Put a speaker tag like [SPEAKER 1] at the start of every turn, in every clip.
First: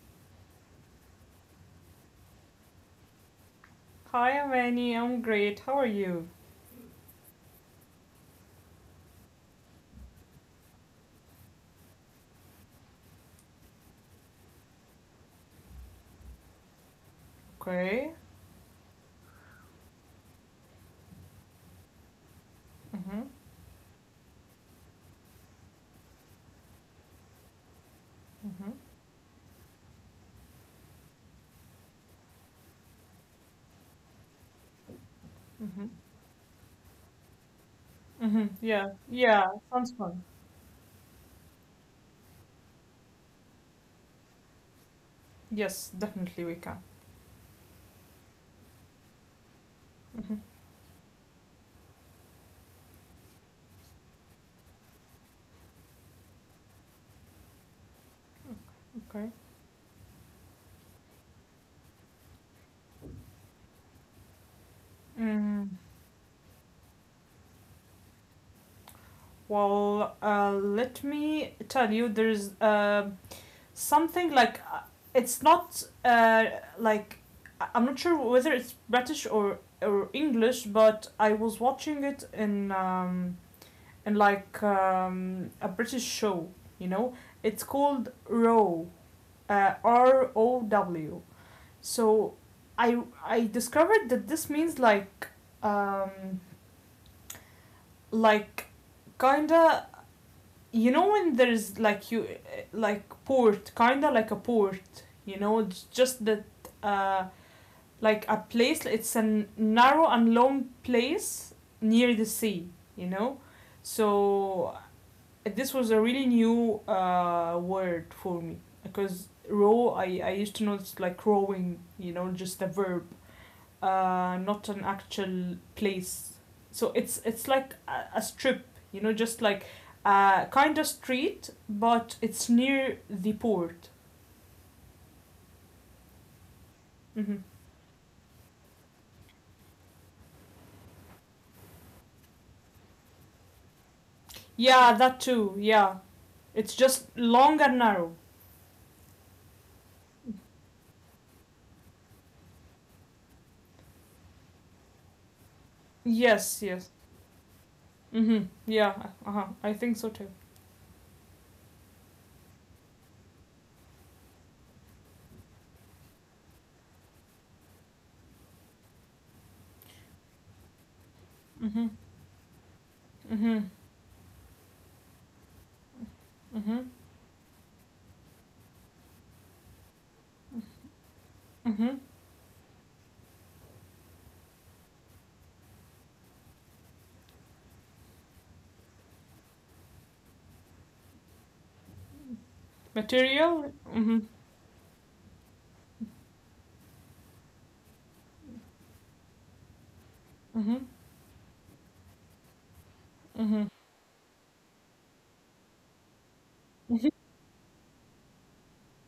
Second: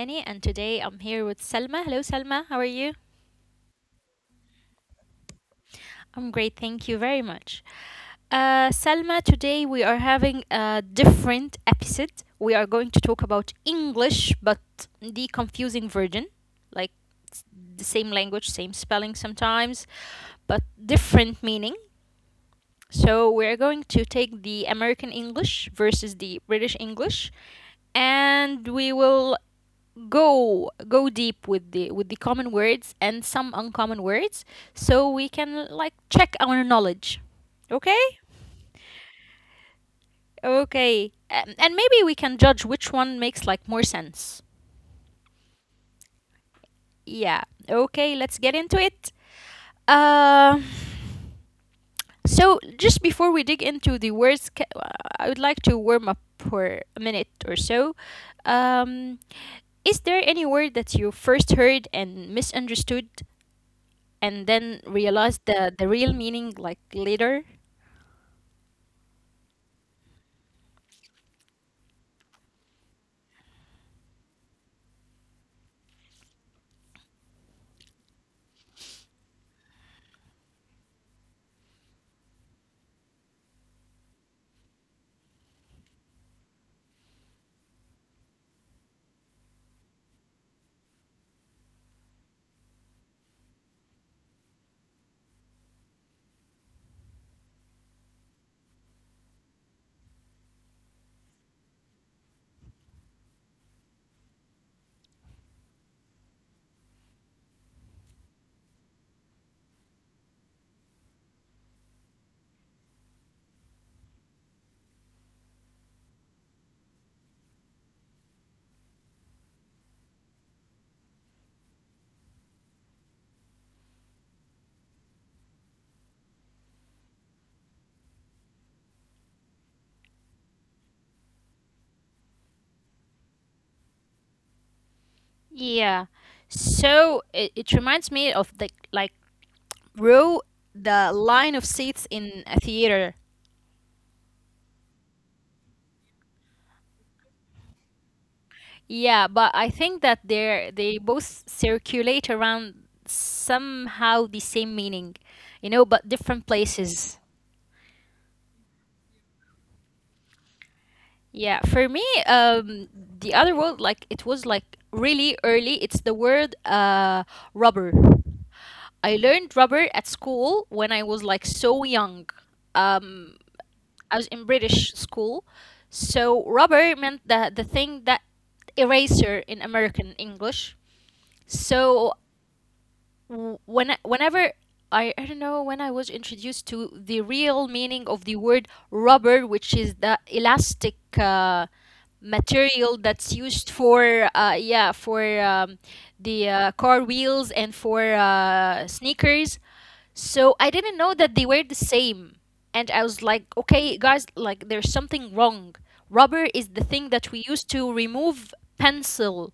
[SPEAKER 1] Amani, and today I'm here with Salma. Hello, Salma, how are you?
[SPEAKER 2] Hi, Amani. I'm great. How are you?
[SPEAKER 1] I'm great, thank you very much. Salma, today we are having a different episode. We are going to talk about English, but the confusing version, like the same
[SPEAKER 2] Okay.
[SPEAKER 1] language, same spelling sometimes, but different meaning.
[SPEAKER 2] Mm-hmm.
[SPEAKER 1] So we're going to take the American English versus the British English, and
[SPEAKER 2] Mm-hmm.
[SPEAKER 1] we will go deep with the common words and some uncommon words so we can
[SPEAKER 2] Mm-hmm.
[SPEAKER 1] like check our knowledge okay.
[SPEAKER 2] Mm-hmm. Yeah. Yeah. Sounds fun.
[SPEAKER 1] Okay, and maybe we can judge which one makes like more sense.
[SPEAKER 2] Yes, definitely we can.
[SPEAKER 1] Yeah. Okay, let's get into it.
[SPEAKER 2] Mm-hmm.
[SPEAKER 1] uh so just before we dig into the words I would like to warm up for a minute or so. um
[SPEAKER 2] Okay.
[SPEAKER 1] is there any word that you first heard and misunderstood and then realize
[SPEAKER 2] Mm.
[SPEAKER 1] the real meaning like later?
[SPEAKER 2] Well, let me tell you, there's something like it's not like I'm not sure whether it's British or English, but I was watching it in like a British show. You know, it's called Row. Row. So I discovered that this means um like kinda, you know, when there's like you like port, kinda like a port, you know, it's just that uh like a place. It's a narrow and long place near the sea, you know. So this was a really new word for me, because row, I used to know it's like rowing, you know, just a verb, not an actual place. So it's like a strip, you know, just like a kind of street, but it's near the port.
[SPEAKER 1] Yeah. So it,
[SPEAKER 2] Hmm.
[SPEAKER 1] it reminds me of the like Row, the line of seats in a theater.
[SPEAKER 2] Yeah, that too. Yeah, it's just long and narrow.
[SPEAKER 1] Yeah, but I think that they both circulate around somehow the same meaning, you know, but different
[SPEAKER 2] Yes, yes.
[SPEAKER 1] places.
[SPEAKER 2] Mm-hmm. Yeah. Uh-huh, I think so too.
[SPEAKER 1] Yeah, for me, the other word like it was like really early. It's the word rubber. I learned rubber at school when I was like so
[SPEAKER 2] Mm-hmm.
[SPEAKER 1] young. Um,
[SPEAKER 2] Mm-hmm.
[SPEAKER 1] I was in British school, so rubber
[SPEAKER 2] Mm-hmm.
[SPEAKER 1] meant the thing that eraser in American English. So
[SPEAKER 2] Mm-hmm.
[SPEAKER 1] whenever I don't know when I was introduced to the real meaning of the word rubber, which is the elastic material that's used
[SPEAKER 2] Material?
[SPEAKER 1] for
[SPEAKER 2] Mm-hmm.
[SPEAKER 1] yeah for the car wheels and for sneakers, so I didn't know
[SPEAKER 2] Mm-hmm.
[SPEAKER 1] that they were the same. And I was like, okay,
[SPEAKER 2] Mm-hmm.
[SPEAKER 1] guys, like there's something wrong. Rubber is the thing that we use to remove pencil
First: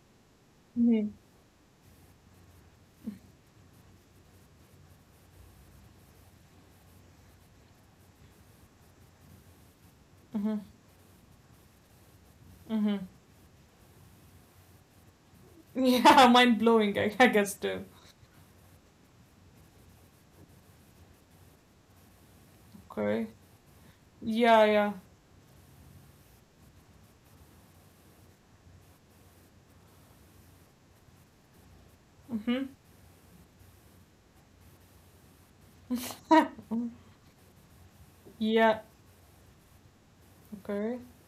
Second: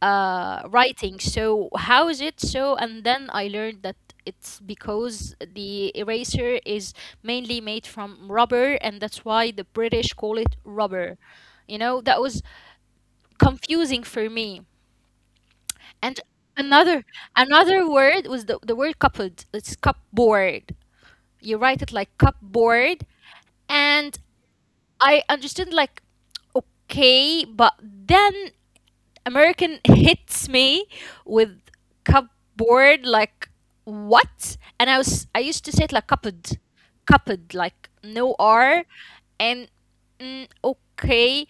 [SPEAKER 2] Mm-hmm.
[SPEAKER 1] writing. So how is it so? And then I learned that it's because the eraser is mainly made from rubber, and that's why the British call it
[SPEAKER 2] Mm-hmm.
[SPEAKER 1] rubber. You know, that was
[SPEAKER 2] Mm-hmm.
[SPEAKER 1] confusing for me. And
[SPEAKER 2] Yeah, mind
[SPEAKER 1] another
[SPEAKER 2] blowing, I guess
[SPEAKER 1] another
[SPEAKER 2] too.
[SPEAKER 1] word was the word cupboard. It's cupboard. You write it like cupboard,
[SPEAKER 2] Okay.
[SPEAKER 1] and
[SPEAKER 2] Yeah, yeah.
[SPEAKER 1] I understood like okay, but then American hits me with
[SPEAKER 2] Mm-hmm.
[SPEAKER 1] cupboard like what? And I used to say it like cupboard, cupboard like no r,
[SPEAKER 2] Yeah.
[SPEAKER 1] and mm,
[SPEAKER 2] Okay.
[SPEAKER 1] okay,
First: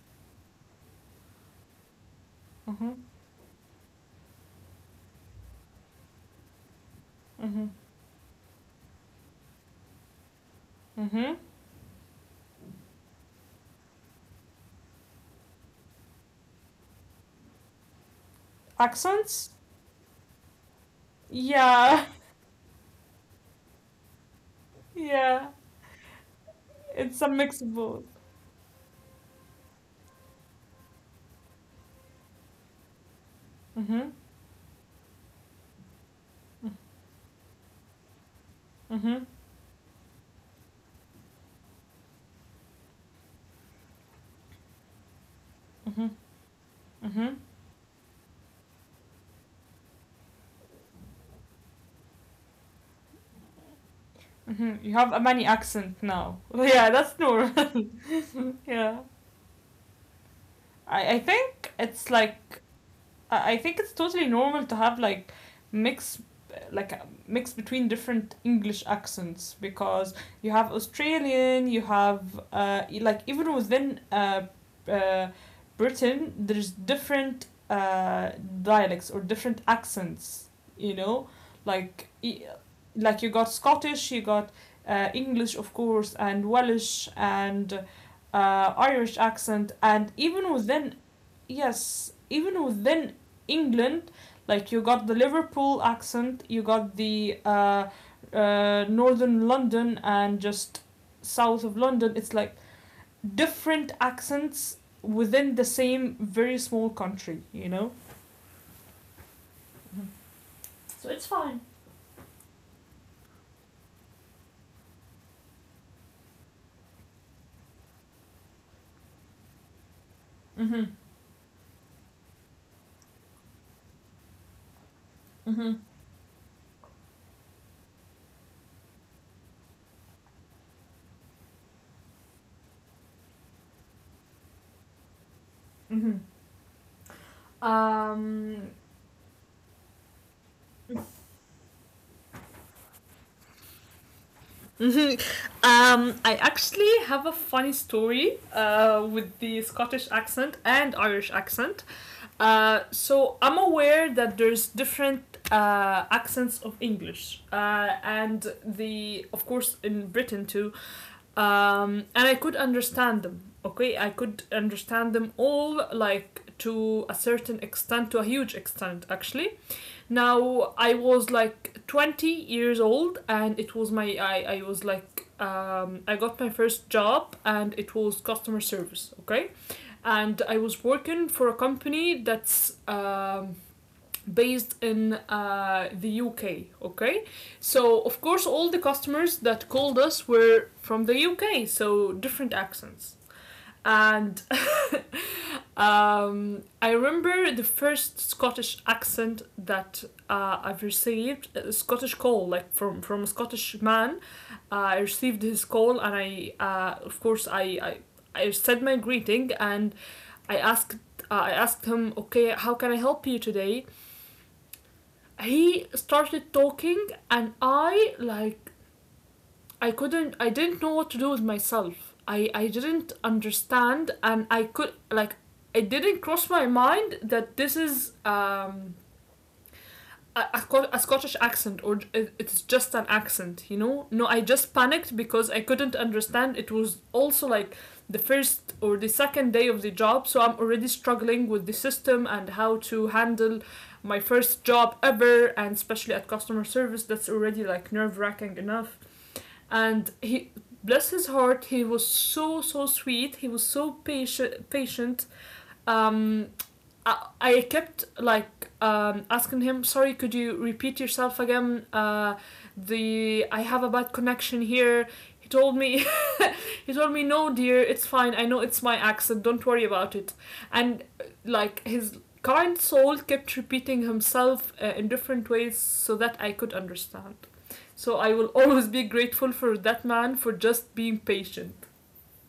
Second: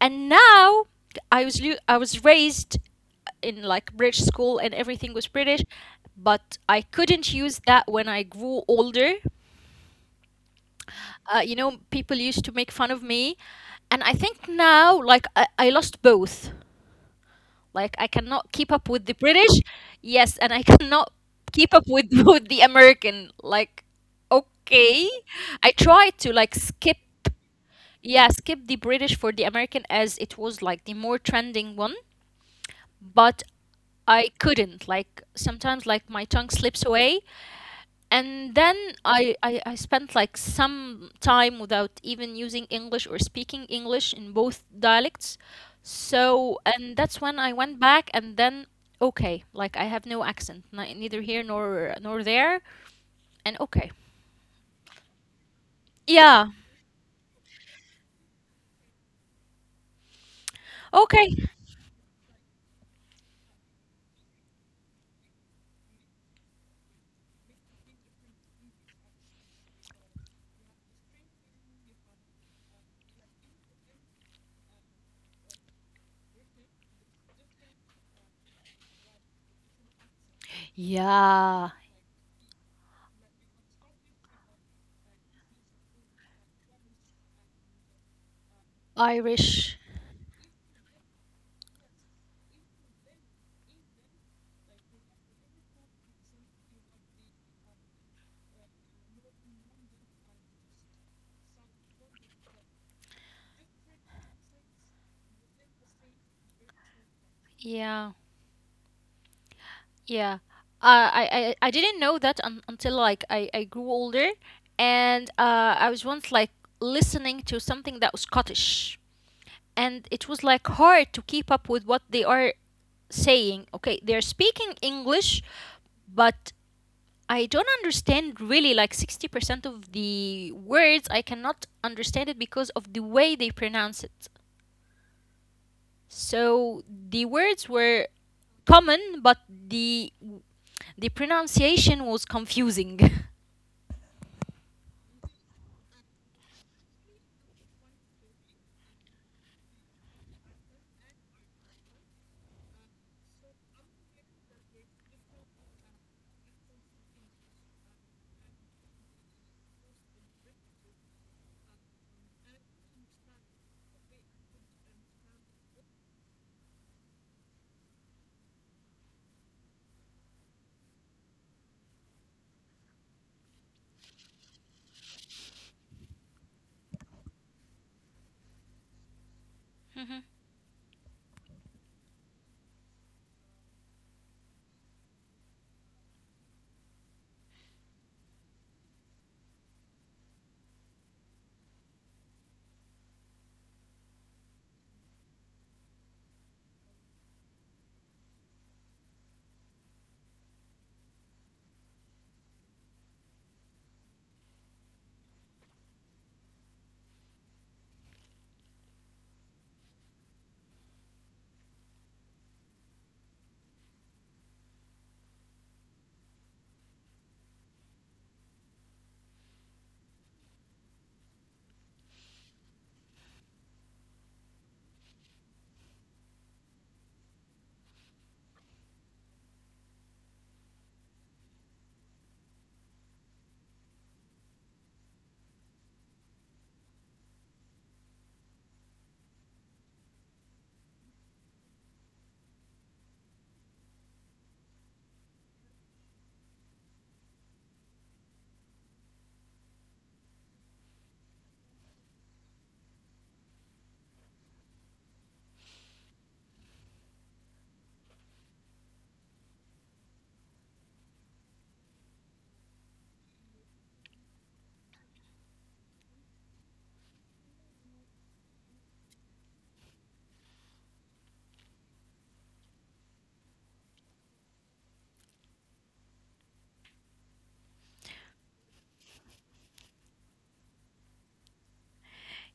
[SPEAKER 1] and now I was raised
[SPEAKER 2] Mm-hmm.
[SPEAKER 1] in like British school and everything was British, but I couldn't use
[SPEAKER 2] Mm-hmm.
[SPEAKER 1] that when I grew older.
[SPEAKER 2] Mm-hmm.
[SPEAKER 1] You know, people used to make fun of me. And I think now, like, I lost both. Like, I cannot keep up with the
[SPEAKER 2] Accents?
[SPEAKER 1] British, yes, and I cannot keep up
[SPEAKER 2] Yeah.
[SPEAKER 1] with, with the American. Like, okay.
[SPEAKER 2] Yeah.
[SPEAKER 1] I try to, like, skip,
[SPEAKER 2] It's a mix of both.
[SPEAKER 1] yeah, skip the British for the American as it was, like, the more trending one. But
[SPEAKER 2] Mm-hmm.
[SPEAKER 1] I couldn't. Like, sometimes, like, my tongue
[SPEAKER 2] Mm-hmm.
[SPEAKER 1] slips away and then
[SPEAKER 2] Mm-hmm.
[SPEAKER 1] I spent like some time without even using english or speaking english in both dialects,
[SPEAKER 2] Mm-hmm.
[SPEAKER 1] so and that's
[SPEAKER 2] Mm-hmm.
[SPEAKER 1] when I went back and then okay like I have no accent neither here nor there and okay.
[SPEAKER 2] Mm-hmm. You have a many accent now.
[SPEAKER 1] Yeah.
[SPEAKER 2] Yeah, that's normal. Yeah. I, I
[SPEAKER 1] Okay.
[SPEAKER 2] think it's like I think it's totally normal to have like mix, like a mix between different English accents, because you have Australian, you have like even within uh, Britain, there's different dialects or different accents. You know,
[SPEAKER 1] Yeah.
[SPEAKER 2] like like you got Scottish, you got English, of course, and Welsh and
[SPEAKER 1] Irish.
[SPEAKER 2] Irish accent, and even within, yes, even within England, like you got the Liverpool accent, you got the northern London, and just south of London. It's like different accents within the same very small country,
[SPEAKER 1] Yeah.
[SPEAKER 2] you know?
[SPEAKER 1] Yeah.
[SPEAKER 2] Mm-hmm.
[SPEAKER 1] Uh, I,
[SPEAKER 2] So
[SPEAKER 1] I
[SPEAKER 2] it's
[SPEAKER 1] didn't
[SPEAKER 2] fine.
[SPEAKER 1] know that un until like I grew older and I was once like listening to something that was Scottish and it was like hard
[SPEAKER 2] Mm-hmm.
[SPEAKER 1] to keep up with what they are saying. Okay, they're speaking English,
[SPEAKER 2] Mm-hmm.
[SPEAKER 1] but I don't understand really like 60% of the words. I cannot understand it because of the way they pronounce it.
[SPEAKER 2] Mm-hmm.
[SPEAKER 1] So the words were
[SPEAKER 2] Um,
[SPEAKER 1] common, but the pronunciation was confusing.
[SPEAKER 2] I actually have a funny story with the Scottish accent and Irish accent. So I'm aware that there's different accents of English, and the, of course, in Britain too. And I could understand them. Okay, I could understand them all, like to a certain extent, to a huge extent actually. Now I was like 20 years old, and it was my I was like I got my first job, and it was customer service. Okay,
[SPEAKER 1] Mhm.
[SPEAKER 2] and I was working for a company that's based in the UK. Okay, so of course all the customers that called us were from the UK, so different accents. And I remember the first Scottish accent that I've received, a Scottish call, like from a Scottish man. I received his call, and of course, I said my greeting, and I asked I asked him, okay, how can I help you today? He started talking, and I like I couldn't I didn't know what to do with myself. I didn't understand, and I could like it didn't cross my mind that this is a, a, a Scottish accent, or it's just an accent, you know? No, I just panicked because I couldn't understand. It was also like the first or the second day of the job, so I'm already struggling with the system and how to handle my first job ever, and especially at customer service that's already like nerve-wracking enough. And he, bless his heart, he was so so sweet. He was so patient. um I kept like asking him, sorry, could you repeat yourself again? The I have a bad connection here. He told me he told me, "No, dear, it's fine. I know it's my accent. Don't worry about it." And like his kind soul kept repeating himself, in different ways, so that I could understand. So I will always be grateful for that man for just being patient.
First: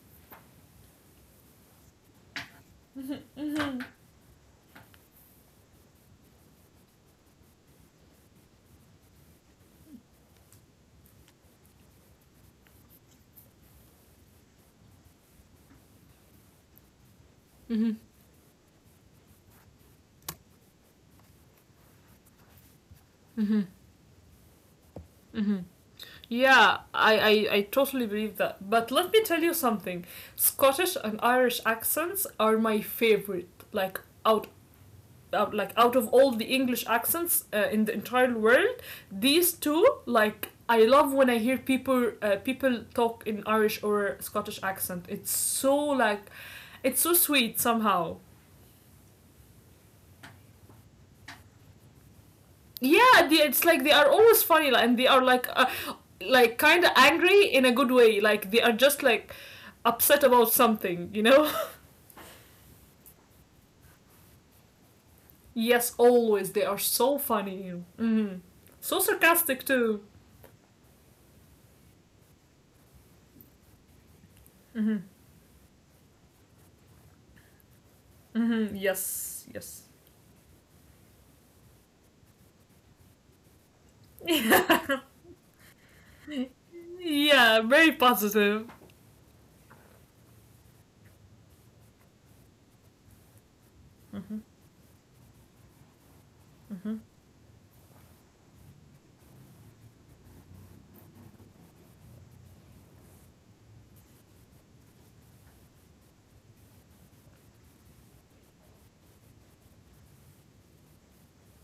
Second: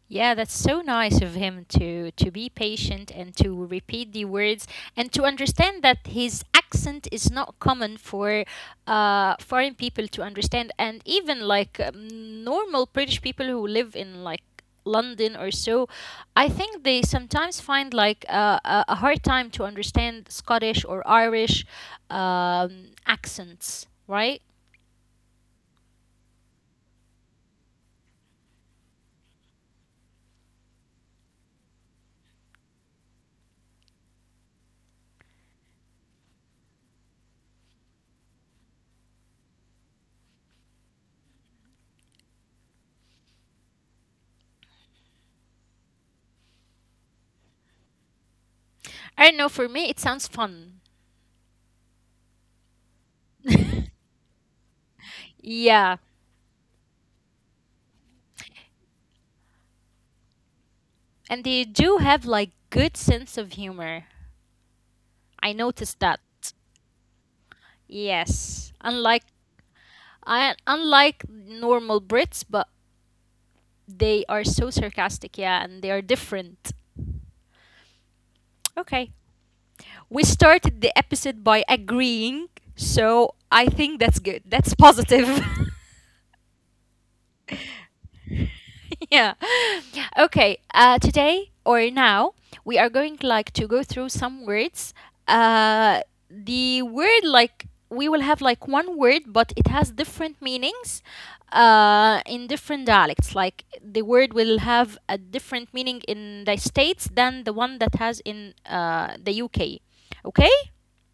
[SPEAKER 1] Yeah, that's so nice of him to be patient
[SPEAKER 2] Mm-hmm,
[SPEAKER 1] and to
[SPEAKER 2] mm-hmm.
[SPEAKER 1] repeat the words and to understand that his accent is not common for foreign people to understand and even like normal British people who live in like London or so, I think they sometimes
[SPEAKER 2] Mm-hmm,
[SPEAKER 1] find like a hard time to understand Scottish or Irish, um,
[SPEAKER 2] mm-hmm.
[SPEAKER 1] accents, right?
[SPEAKER 2] Mm-hmm. Yeah, I totally believe that. But let me tell you something. Scottish and Irish accents are my favorite, like, out of all the English accents in the entire world. These two, like, I love when I hear people talk in Irish or Scottish accent. It's so sweet somehow.
[SPEAKER 1] I don't know, for me, it sounds fun.
[SPEAKER 2] Yeah, it's like they are always funny, like, and they are
[SPEAKER 1] Yeah,
[SPEAKER 2] like kind of angry in a good way. Like they are just like upset about something, you
[SPEAKER 1] and
[SPEAKER 2] know?
[SPEAKER 1] they do have like good sense of humor. I
[SPEAKER 2] Yes,
[SPEAKER 1] noticed that.
[SPEAKER 2] always they are so funny. Mm-hmm.
[SPEAKER 1] Yes,
[SPEAKER 2] So
[SPEAKER 1] unlike
[SPEAKER 2] sarcastic too.
[SPEAKER 1] I, unlike normal Brits, but they are so
[SPEAKER 2] Mm-hmm.
[SPEAKER 1] sarcastic, yeah, and they are different.
[SPEAKER 2] Mm-hmm.
[SPEAKER 1] Okay.
[SPEAKER 2] Yes, yes.
[SPEAKER 1] We started the episode by agreeing, so I think that's good. That's
[SPEAKER 2] Yeah.
[SPEAKER 1] positive.
[SPEAKER 2] Yeah, very positive.
[SPEAKER 1] Yeah. Okay. Today or now, we are going like to go through
[SPEAKER 2] Mhm.
[SPEAKER 1] some words. Uh, the
[SPEAKER 2] Mhm.
[SPEAKER 1] word like we will have like one word, but it has different meanings in different dialects. Like the word will have a different meaning in the states than the one that has in the UK. Okay.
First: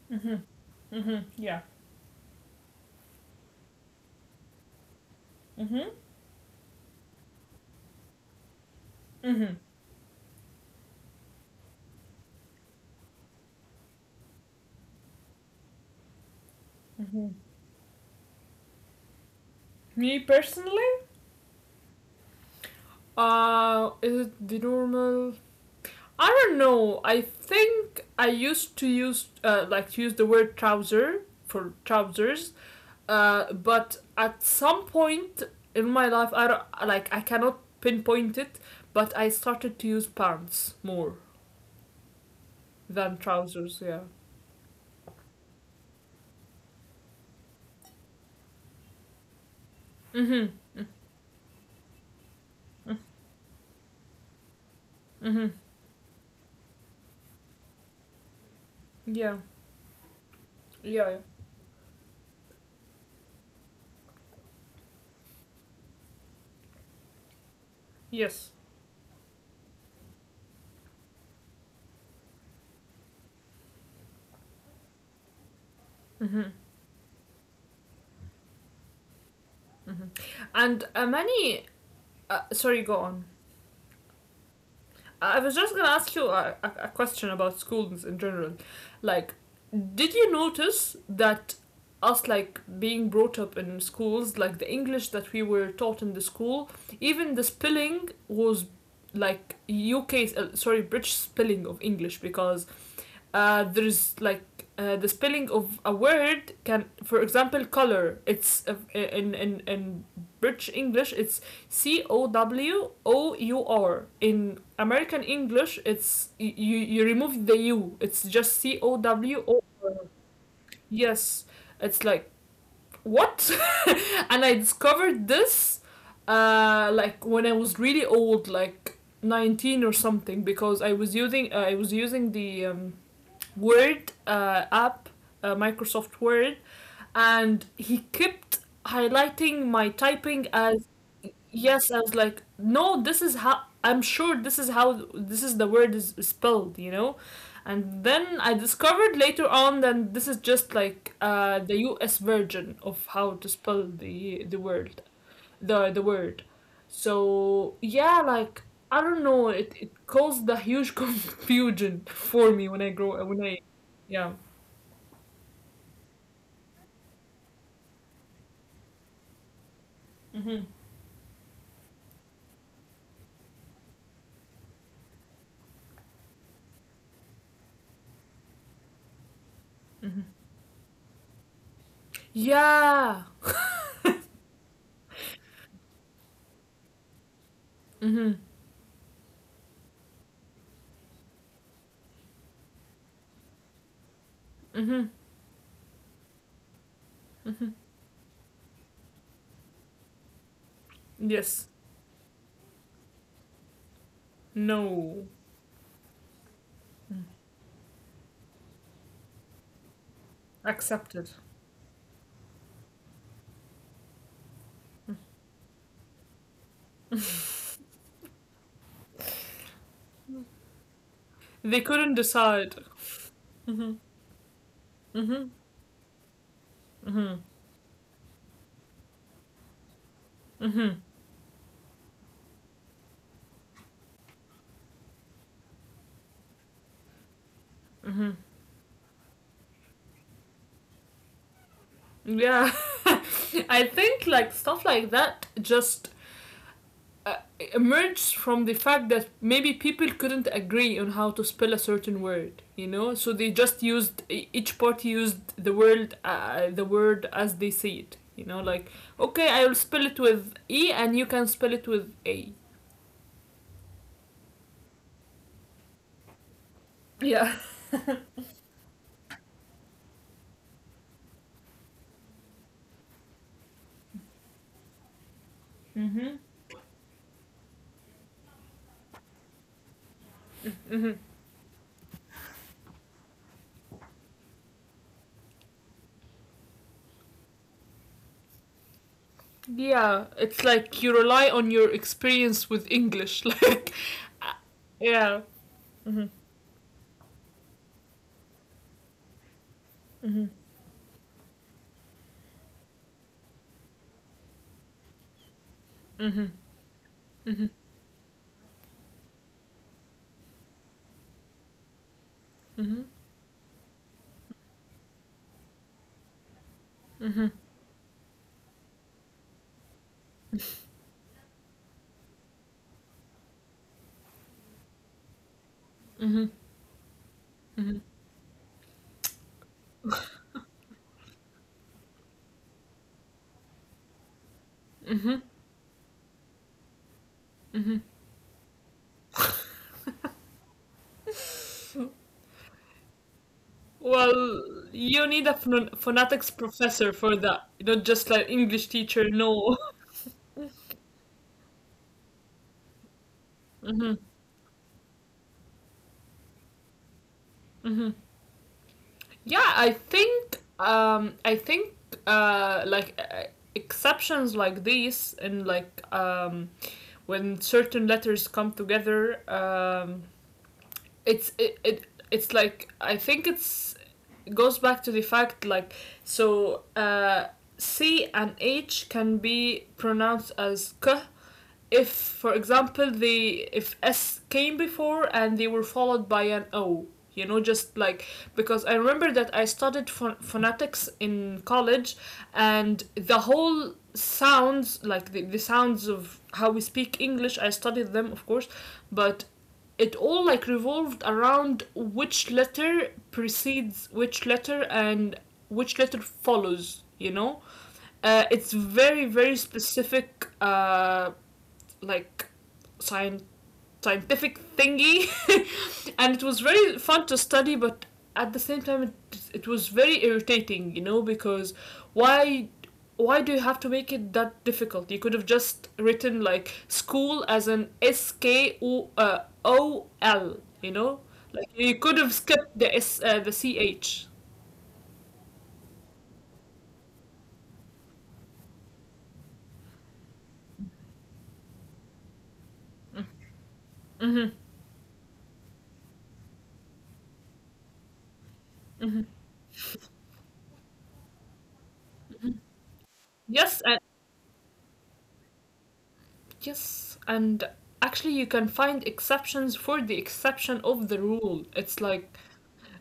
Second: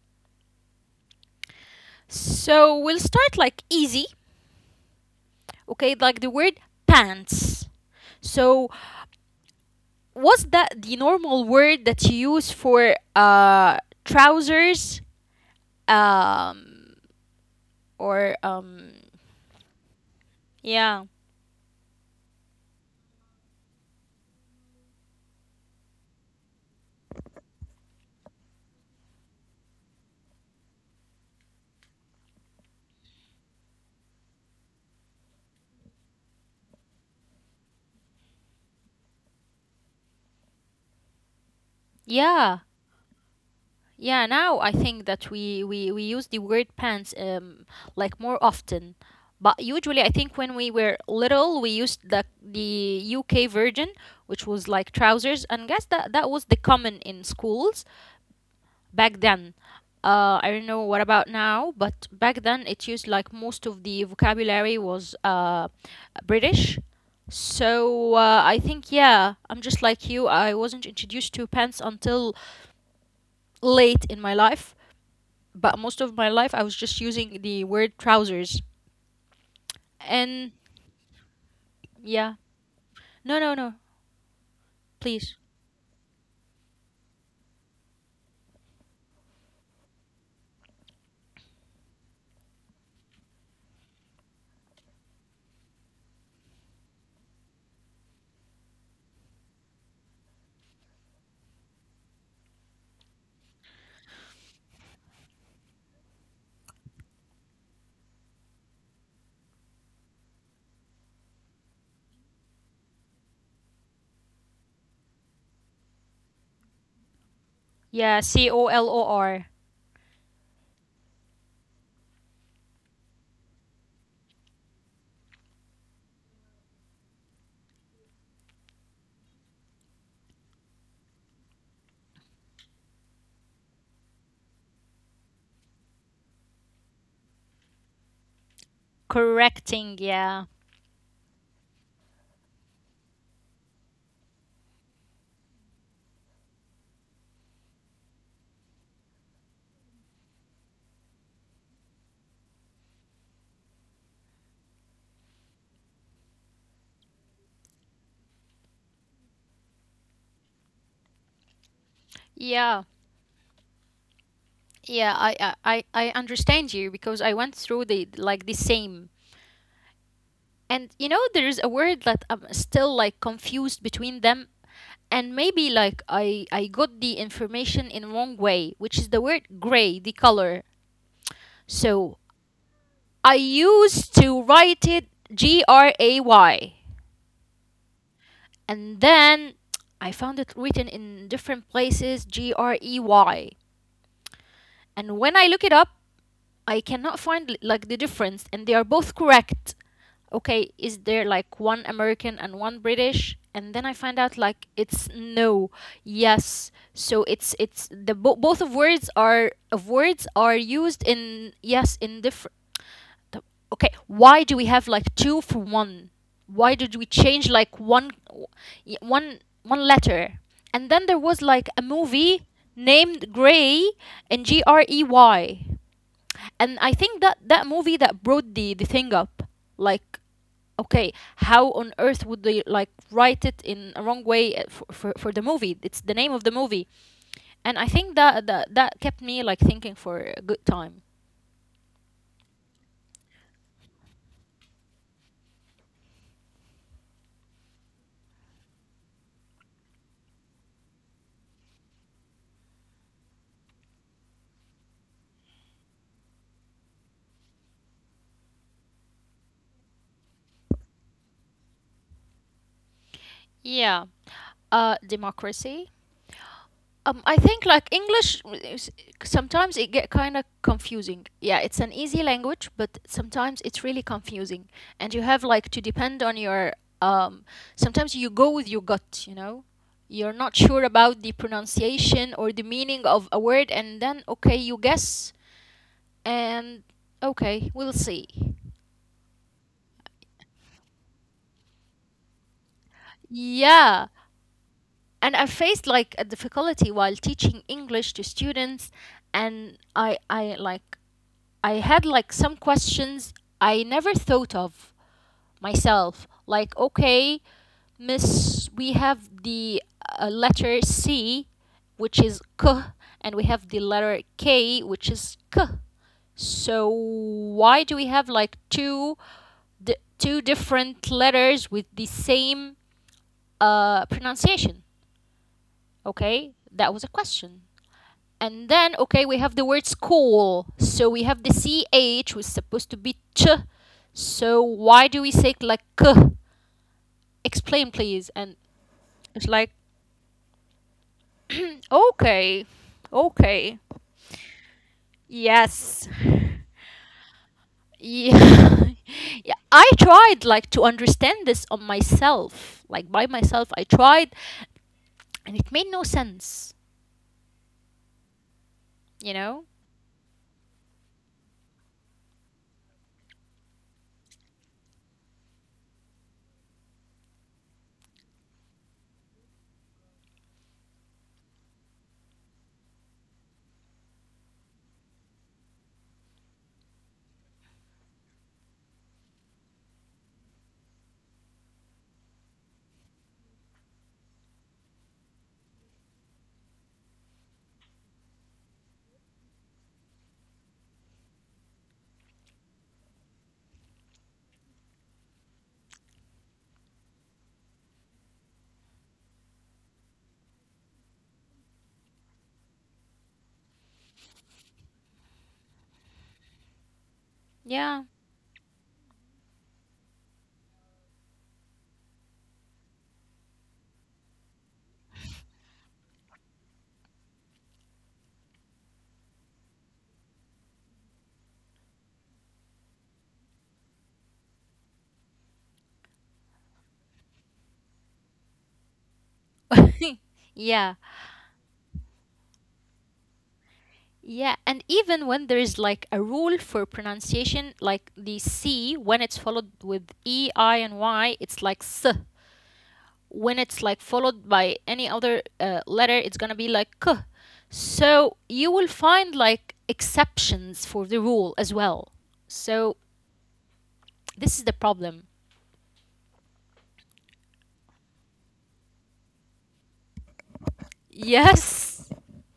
[SPEAKER 2] Mhm. Mhm. Yeah.
[SPEAKER 1] So we'll start like easy.
[SPEAKER 2] Mhm.
[SPEAKER 1] Okay, like the word pants. So
[SPEAKER 2] Mhm.
[SPEAKER 1] was that the normal word that you use for trousers um
[SPEAKER 2] Mhm.
[SPEAKER 1] or
[SPEAKER 2] Me personally?
[SPEAKER 1] yeah?
[SPEAKER 2] Is it the normal? I don't know. I think I used to use like to use the word trouser for trousers. But at some point in my life, I don't, like I cannot pinpoint it, but I started to use pants more
[SPEAKER 1] Yeah.
[SPEAKER 2] than trousers. Yeah.
[SPEAKER 1] Yeah, now I think that we use the word pants like more often, but usually
[SPEAKER 2] Mhm.
[SPEAKER 1] I think when we were little we used the uk version which was like
[SPEAKER 2] Mm-hmm.
[SPEAKER 1] trousers, and guess that that was the common in schools
[SPEAKER 2] Yeah.
[SPEAKER 1] back then. I don't
[SPEAKER 2] Yeah. Yeah.
[SPEAKER 1] know what about now, but back then it used like most of the vocabulary was British. So
[SPEAKER 2] Yes.
[SPEAKER 1] I think, yeah, I'm just like you. I wasn't introduced to pants until late in my life, but most of
[SPEAKER 2] Mm-hmm.
[SPEAKER 1] my life I was just using the word trousers.
[SPEAKER 2] Mm-hmm.
[SPEAKER 1] And
[SPEAKER 2] And many. Uh,
[SPEAKER 1] yeah,
[SPEAKER 2] sorry, go on.
[SPEAKER 1] no, no, no,
[SPEAKER 2] I was
[SPEAKER 1] please.
[SPEAKER 2] just gonna ask you a question about schools in general. Like, did you notice that us, like, being brought up in schools, like, the English that we were taught in the school, even the spelling was like UK, sorry, British spelling of English, because there's like the spelling of a word can, for example, color. It's in British English, it's C O W O U R. In American English, it's, you remove the U. It's just
[SPEAKER 1] Yeah,
[SPEAKER 2] C O
[SPEAKER 1] C O L
[SPEAKER 2] W
[SPEAKER 1] O
[SPEAKER 2] O R.
[SPEAKER 1] R.
[SPEAKER 2] Yes, it's like, what? And I discovered this like when I was really old, like 19 or something, because I was using the Word app, Microsoft Word, and he kept highlighting my
[SPEAKER 1] Correcting,
[SPEAKER 2] typing as,
[SPEAKER 1] yeah.
[SPEAKER 2] yes, I was like, no, this is how I'm sure, this is how, this is the word is spelled, you know. And then I discovered later on that this is just like the U.S. version of how to spell the word. So yeah, like, I don't know, it caused a huge confusion for me when
[SPEAKER 1] Yeah,
[SPEAKER 2] I grow, when I— yeah.
[SPEAKER 1] yeah, I understand you because I went through the like the same.
[SPEAKER 2] Hmm.
[SPEAKER 1] And you know, there's a word that I'm still like confused between them, and maybe like I got the information in wrong way, which is the word gray, the
[SPEAKER 2] Hmm.
[SPEAKER 1] color. So
[SPEAKER 2] Yeah.
[SPEAKER 1] I used to write it Gray,
[SPEAKER 2] Hmm.
[SPEAKER 1] and then I found it written in different places Grey.
[SPEAKER 2] Hmm.
[SPEAKER 1] And when I look it up, I cannot find
[SPEAKER 2] Hmm.
[SPEAKER 1] like the difference, and they are both correct. Okay, is there like
[SPEAKER 2] Yes.
[SPEAKER 1] one American and one British? And then I find out like it's
[SPEAKER 2] No.
[SPEAKER 1] no, yes. So
[SPEAKER 2] Mm.
[SPEAKER 1] it's the both of words are used
[SPEAKER 2] Accepted.
[SPEAKER 1] in yes in different. Okay, why do we have like two for one? Why did we change
[SPEAKER 2] Mm.
[SPEAKER 1] like one one letter? And then there was like
[SPEAKER 2] They
[SPEAKER 1] a
[SPEAKER 2] couldn't
[SPEAKER 1] movie
[SPEAKER 2] decide.
[SPEAKER 1] named
[SPEAKER 2] Hmm.
[SPEAKER 1] Grey and G R E
[SPEAKER 2] Hmm.
[SPEAKER 1] Y. And I think that
[SPEAKER 2] Hmm.
[SPEAKER 1] that movie that brought the thing up like
[SPEAKER 2] Hmm.
[SPEAKER 1] okay, how on earth would they like write it in a wrong way for the movie, it's the name of the movie, and I think
[SPEAKER 2] Hmm.
[SPEAKER 1] that that kept me like thinking for a good time.
[SPEAKER 2] Yeah. I think like stuff like that just uh, emerged from the fact that maybe people couldn't agree on how to spell a certain word, you know, so they just used each party used the word as they see it, you know, like, okay, I will spell it with E and you can spell it with A.
[SPEAKER 1] Yeah. Democracy. I
[SPEAKER 2] Yeah.
[SPEAKER 1] think like English is- sometimes it get kind of confusing. Yeah, it's an easy language, but sometimes it's really confusing, and you have like to depend
[SPEAKER 2] Mm-hmm.
[SPEAKER 1] on your um. Sometimes you go with your gut, you know. You're not sure
[SPEAKER 2] Mm-hmm.
[SPEAKER 1] about the pronunciation or the meaning of a word, and then okay, you guess, and okay, we'll see.
[SPEAKER 2] Yeah, it's like you rely on your experience with English. Like,
[SPEAKER 1] Yeah,
[SPEAKER 2] uh,
[SPEAKER 1] and
[SPEAKER 2] yeah.
[SPEAKER 1] I faced like
[SPEAKER 2] Mm-hmm.
[SPEAKER 1] a difficulty while teaching English to students, and
[SPEAKER 2] Mm-hmm.
[SPEAKER 1] I like I had like some questions I never thought of myself.
[SPEAKER 2] Mm-hmm.
[SPEAKER 1] Like, okay, miss, we have the letter C, which is K,
[SPEAKER 2] Mm-hmm.
[SPEAKER 1] and we have the letter K, which is K. So
[SPEAKER 2] Mm-hmm.
[SPEAKER 1] why do we have like two two different letters with the same pronunciation?
[SPEAKER 2] Mm-hmm.
[SPEAKER 1] Okay, that was a question. And then, okay, we have the word school. So we have the ch, which is supposed to be ch. So why do we
[SPEAKER 2] Mm-hmm.
[SPEAKER 1] say like k? Explain, please. And it's
[SPEAKER 2] Mm-hmm.
[SPEAKER 1] like, okay, okay,
[SPEAKER 2] Well, you need a
[SPEAKER 1] yes.
[SPEAKER 2] phonetics professor for that, not just like English
[SPEAKER 1] Yeah.
[SPEAKER 2] teacher.
[SPEAKER 1] Yeah.
[SPEAKER 2] No.
[SPEAKER 1] I tried like to understand this on myself, like by myself. I
[SPEAKER 2] Hmm.
[SPEAKER 1] tried and it made no sense,
[SPEAKER 2] Hmm.
[SPEAKER 1] you
[SPEAKER 2] Yeah,
[SPEAKER 1] know?
[SPEAKER 2] I think like exceptions like these, and like when certain letters come together, it's like, I think it's it goes back to the fact, like, so uh, C and H can be pronounced as K if, for example, they if S came before and they were followed by an O. You know, just like, because I remember that I studied phonetics in college, and the whole sounds like the sounds of how we speak English. I studied them, of course, but it all like revolved around which letter precedes which letter and which letter follows, you know.
[SPEAKER 1] Yeah.
[SPEAKER 2] It's very very specific, like science scientific thingy. And it was very fun to study, but at the same time, it was very irritating, you know, because why why do you have to make it that difficult? You could have just written like school as an S K O O L, you know,
[SPEAKER 1] Yeah.
[SPEAKER 2] like you could have skipped the S, the C H.
[SPEAKER 1] Yeah, and even when there is like a rule for pronunciation, like the C, when it's followed with E, I, and Y, it's like S. When it's like
[SPEAKER 2] Mm-hmm.
[SPEAKER 1] followed by any other letter, it's gonna be like K. So you will find like exceptions for the rule as well. So
[SPEAKER 2] yes and
[SPEAKER 1] this is the problem.
[SPEAKER 2] yes, and actually you can find exceptions for the exception of the rule, it's like—
[SPEAKER 1] Yes.